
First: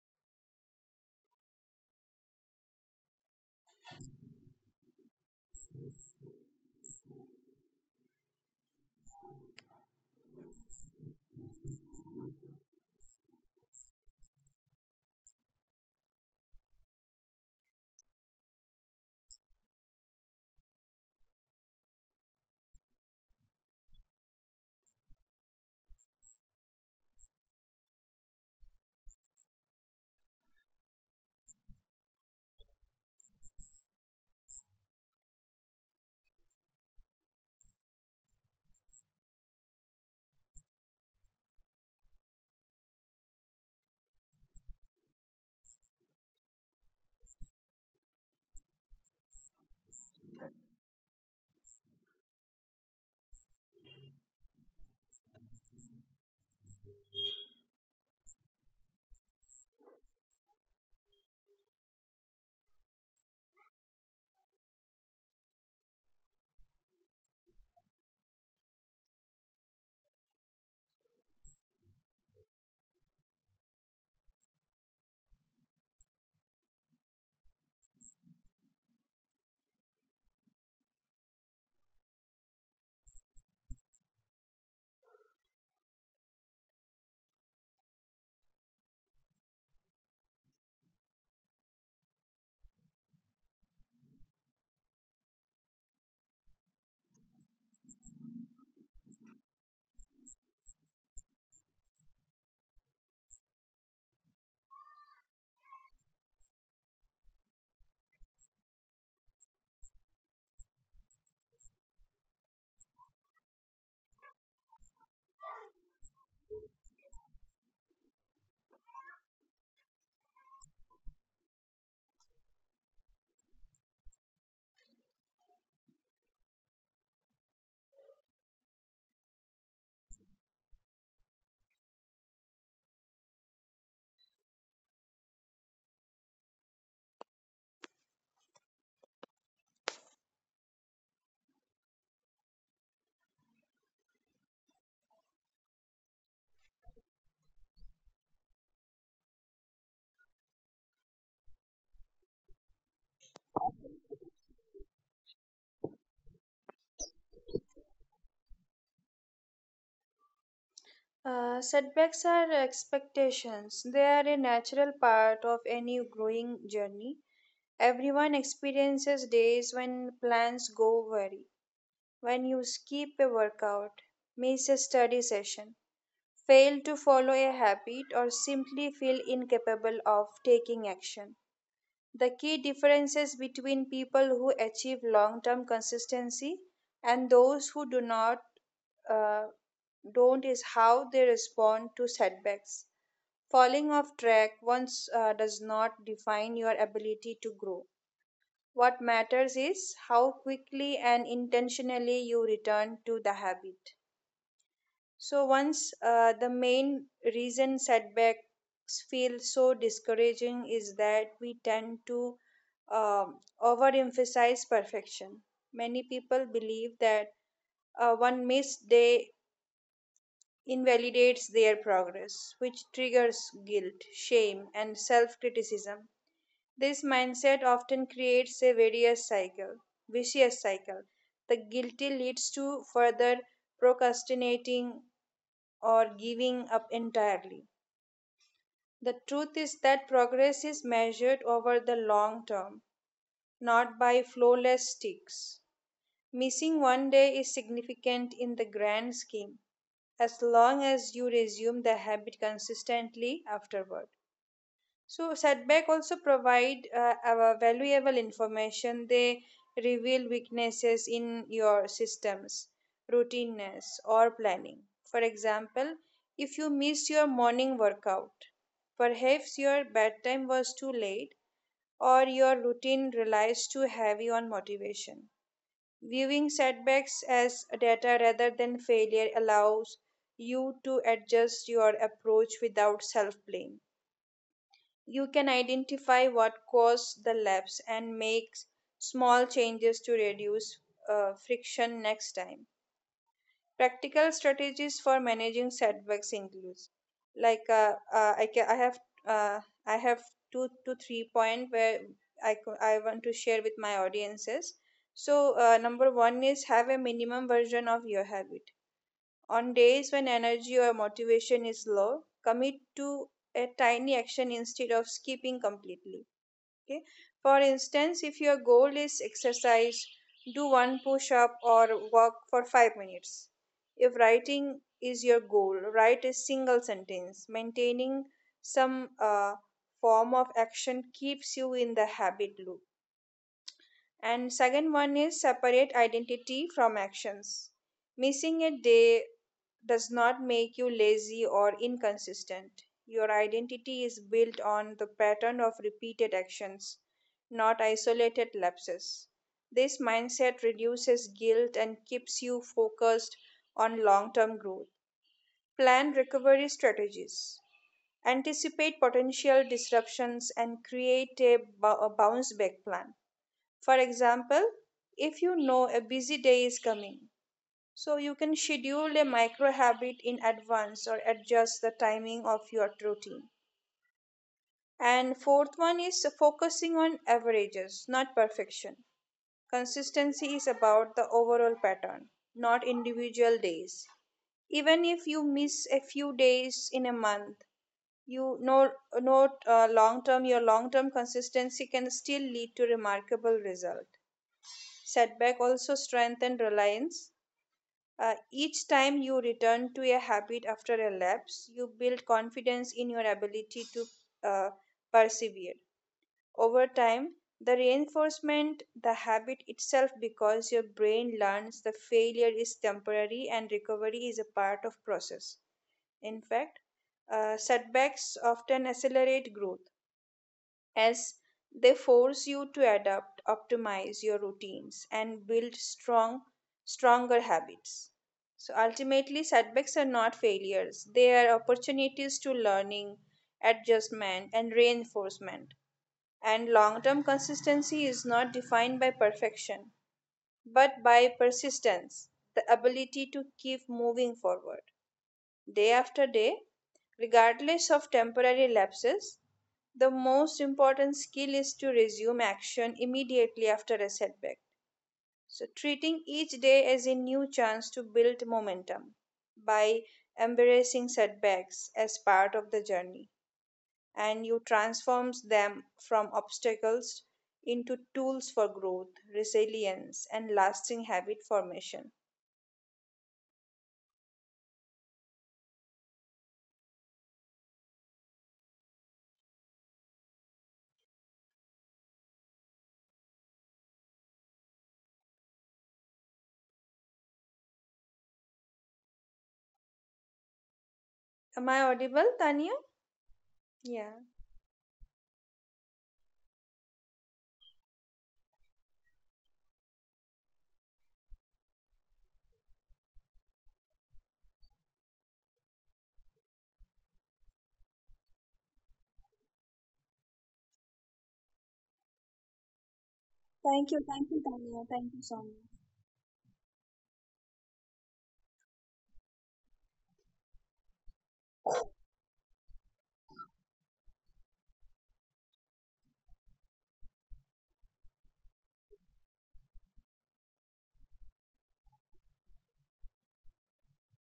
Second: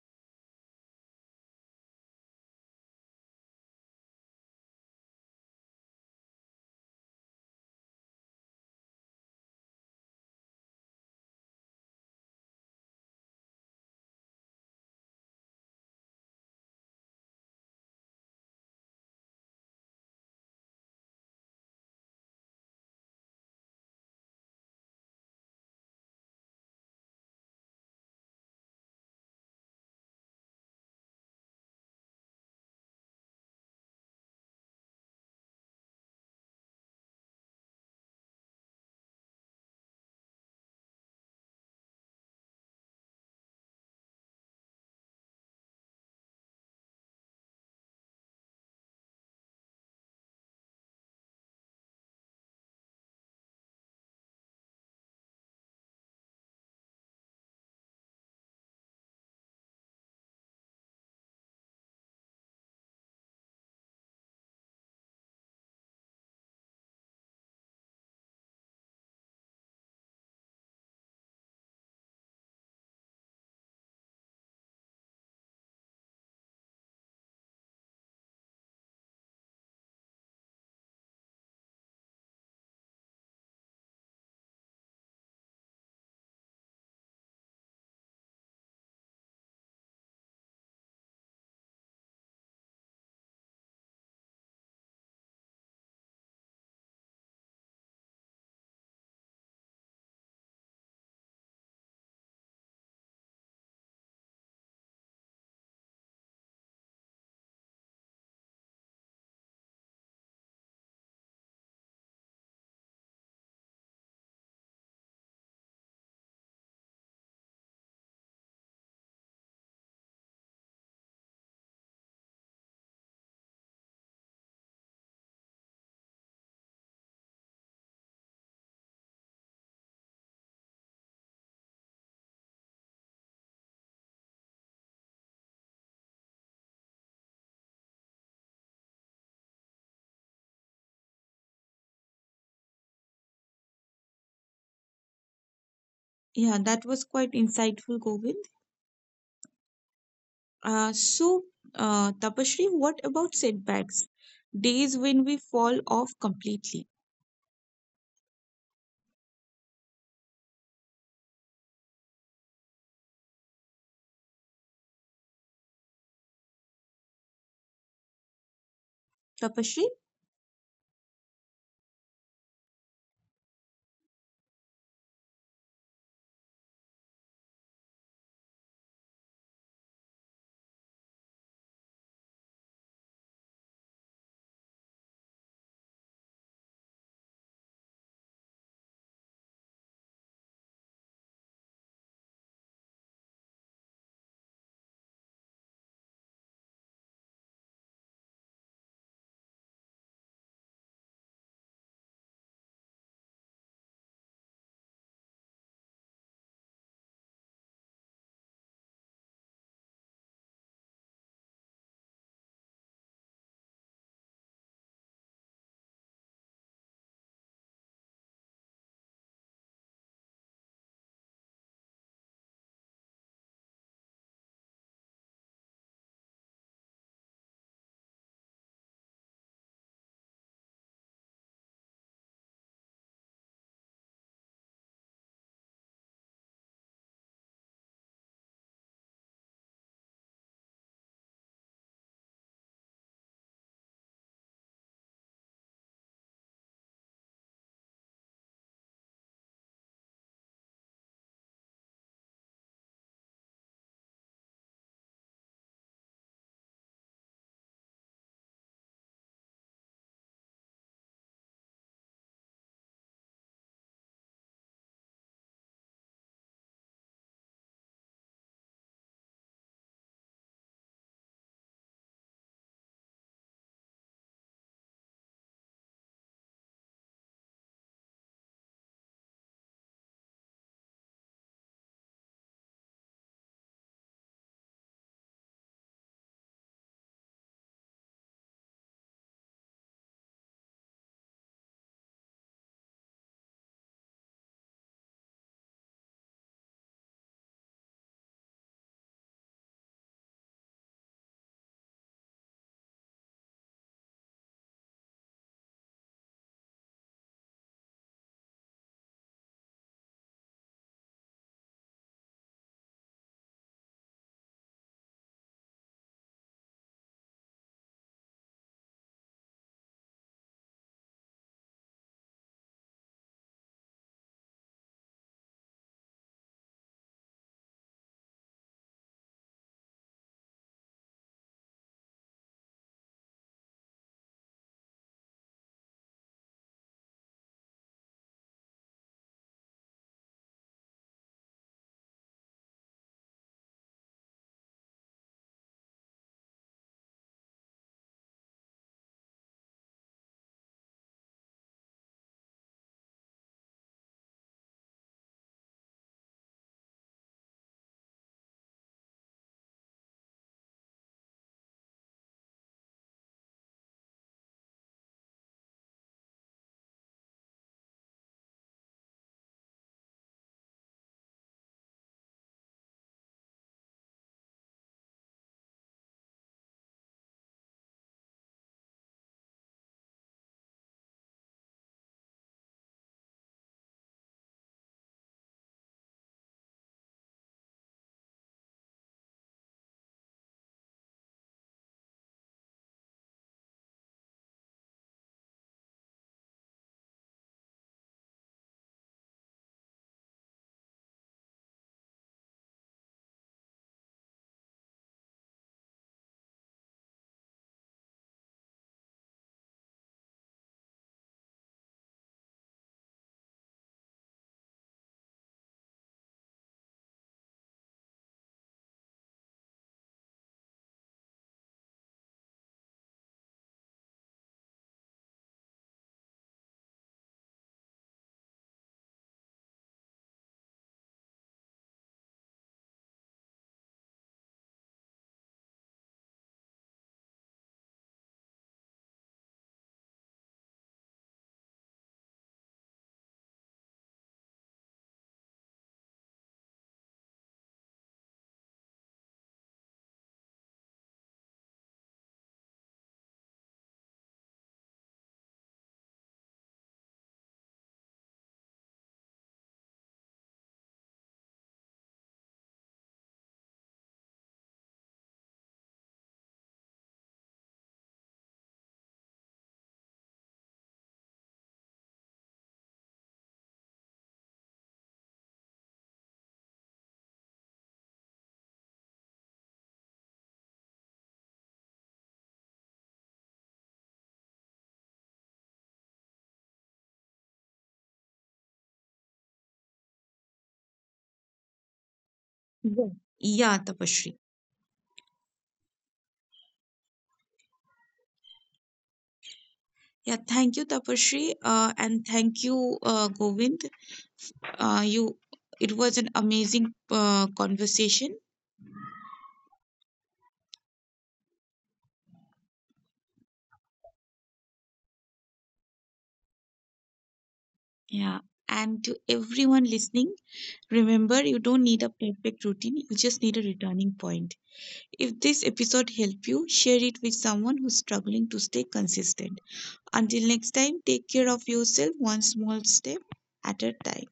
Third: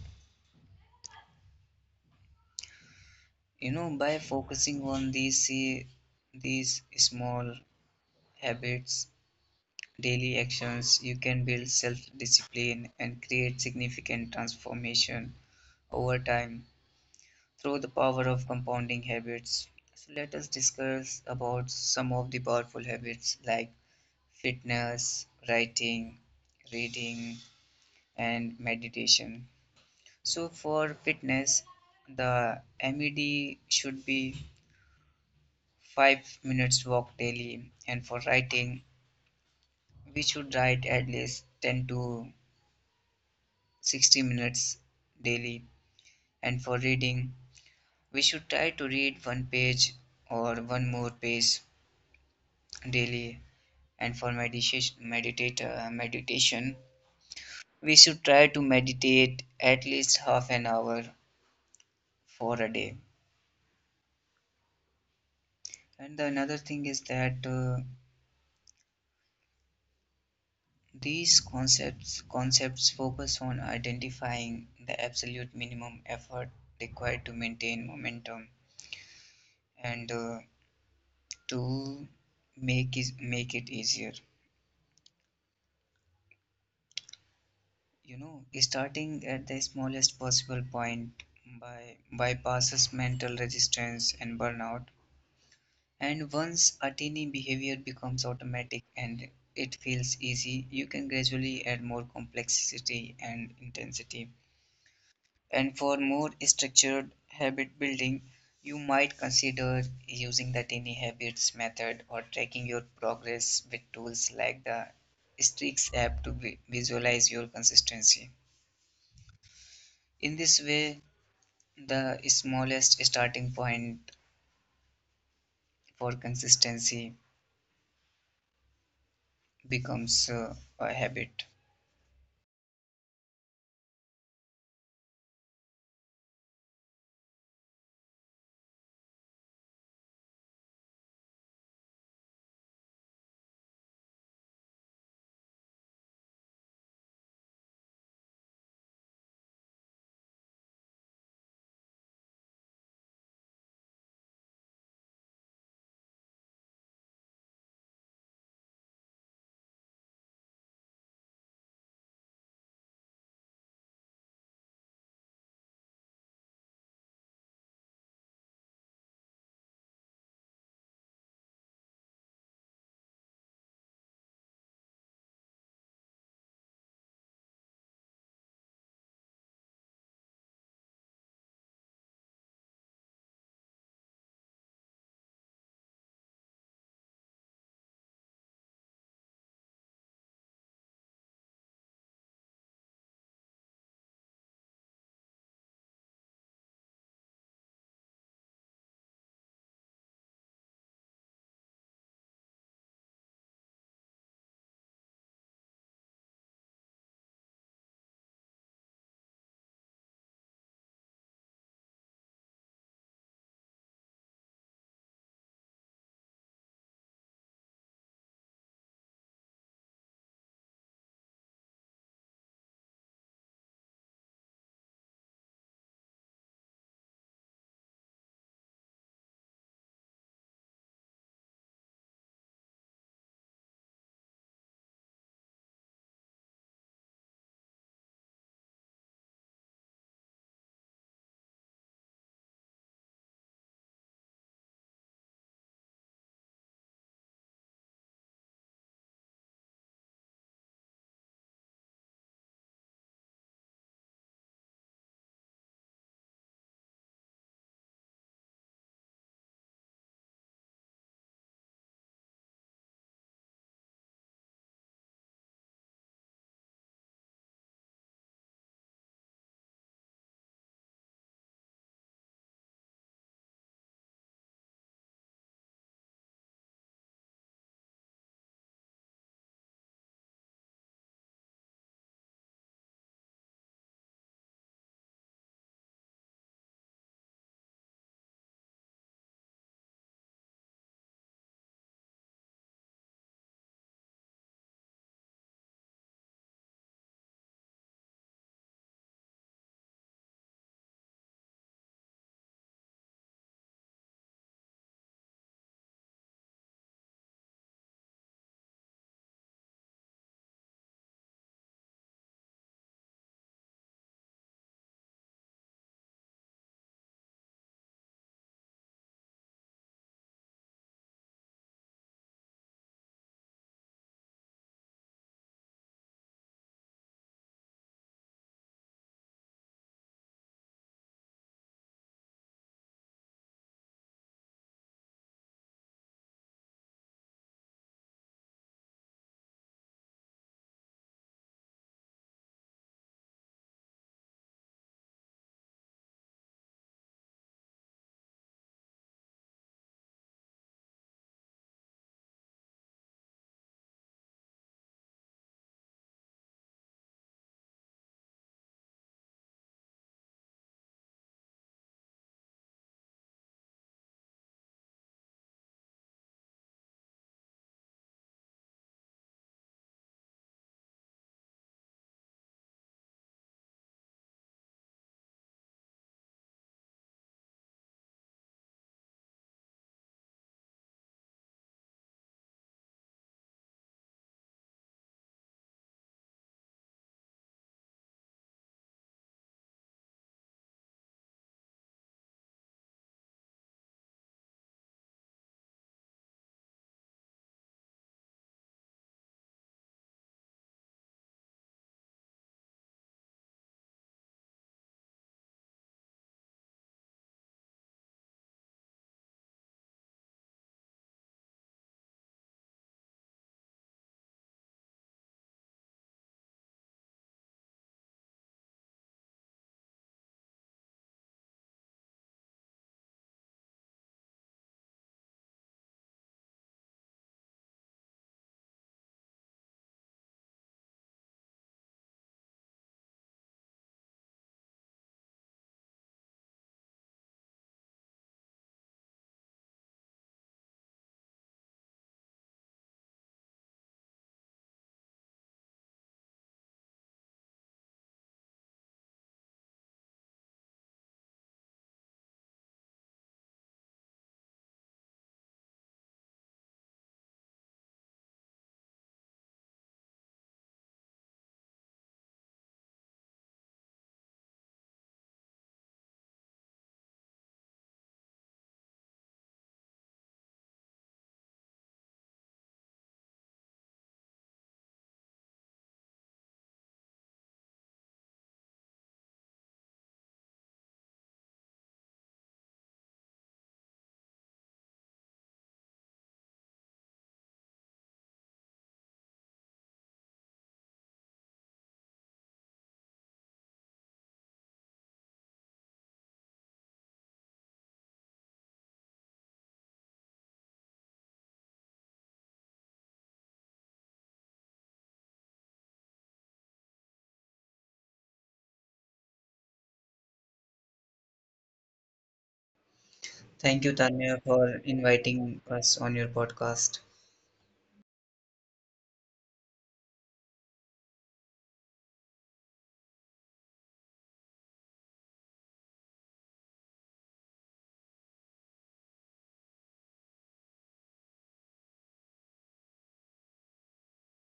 [SPEAKER 3] You know, by focusing on these small habits, daily actions, you can build self discipline and create significant transformation over time through the power of compounding habits. So let us discuss about some of the powerful habits like fitness, writing, reading, and meditation. So for fitness, the med should be 5 minutes walk daily. And for writing, we should write at least 10 to 60 minutes daily. And for reading, we should try to read one page or one more page daily. And for meditation, we should try to meditate at least half an hour for a day. And the another thing is that these concepts focus on identifying the absolute minimum effort required to maintain momentum, and to make it easier. You know, starting at the smallest possible point by bypasses mental resistance and burnout. And once a tiny behavior becomes automatic and it feels easy, you can gradually add more complexity and intensity. And for more structured habit building, you might consider using the tiny habits method or tracking your progress with tools like the Strix app to visualize your consistency. In this way, the smallest starting point for consistency becomes a habit.
[SPEAKER 1] Yeah, that was quite insightful, Govind. So, Tapashri, what about setbacks? Days when we fall off completely.
[SPEAKER 2] Setbacks are expectations. They are a natural part of any growing journey. Everyone experiences days
[SPEAKER 1] Tapashri?
[SPEAKER 2] when plans go awry, when you skip a workout, miss a study session, fail to follow a habit, or simply feel incapable of taking action. The key differences between people who achieve long term consistency and those who do not uh, don't is how they respond to setbacks. Falling off track once does not define your ability to grow. What matters is how quickly and intentionally you return to the habit. So once the main reason setbacks feel so discouraging is that we tend to overemphasize perfection. Many people believe that one missed day invalidates their progress, which triggers guilt, shame, and self criticism. This mindset often creates a vicious cycle. The guilty leads to further procrastinating, or giving up entirely. The truth is that progress is measured over the long term, not by flawless sticks. Missing one day is significant in the grand scheme, as long as you resume the habit consistently afterward. So setback also provide our valuable information. They reveal weaknesses in your systems, routineness, or planning. For example, if you miss your morning workout, perhaps your bedtime was too late, or your routine relies too heavy on motivation. Viewing setbacks as data rather than failure allows you to adjust your approach without self blame. You can identify what caused the lapse and make small changes to reduce friction next time. Practical strategies for managing setbacks includes like I have uh, I have 2 to 3 point where I want to share with my audiences. So number one is have a minimum version of your habit. On days when energy or motivation is low, commit to a tiny action instead of skipping completely. Okay, for instance, if your goal is exercise, do one push up or walk for 5 minutes. If writing is your goal, write a single sentence. Maintaining some form of action keeps you in the habit loop. And second one is separate identity from actions. Missing a day does not make you lazy or inconsistent. Your identity is built on the pattern of repeated actions, not isolated lapses. This mindset reduces guilt and keeps you focused on long-term growth. Plan recovery strategies, anticipate potential disruptions and create a bounce back plan. For example, if you know a busy day is coming, so you can schedule a micro habit in advance or adjust the timing of your routine. And fourth one is focusing on averages, not perfection. Consistency is about the overall pattern, not individual days. Even if you miss a few days in a month, you know, note long term, your long term consistency can still lead to remarkable result. Setback also strengthen reliance. Each time you return to a habit after a lapse, you build confidence in your ability to uh, persevere. Over time, the reinforcement, the habit itself, because your brain learns the failure is temporary and recovery is a part of process. In fact, setbacks often accelerate growth as they force you to adapt, optimize your routines, and build stronger habits. So ultimately, setbacks are not failures, they are opportunities to learning, adjustment, and reinforcement. And long term consistency is not defined by perfection, but by persistence, the ability to keep moving forward day after day, regardless of temporary lapses. The most important skill is to resume action immediately after a setback. So, treating each day as a new chance to build momentum by embracing setbacks as part of the journey and you transforms them from obstacles into tools for growth, resilience and lasting habit formation. Am I audible, Tanya?
[SPEAKER 1] Yeah. Yeah,
[SPEAKER 2] Yeah.
[SPEAKER 1] Tapasree. Yeah, thank you, Tapasree, and thank you, Govind. You, it was an amazing conversation.
[SPEAKER 3] Thank you,
[SPEAKER 2] Thank
[SPEAKER 3] Tanya,
[SPEAKER 2] you,
[SPEAKER 3] for
[SPEAKER 2] Tanya. Thank you so
[SPEAKER 3] inviting
[SPEAKER 2] much.
[SPEAKER 3] us on your podcast.
[SPEAKER 1] Yeah, and to everyone listening, remember you don't need a perfect routine. You just need a returning point. If this episode helped you, share it with someone who's struggling to stay consistent. Until next time, take care of yourself one small step at a time.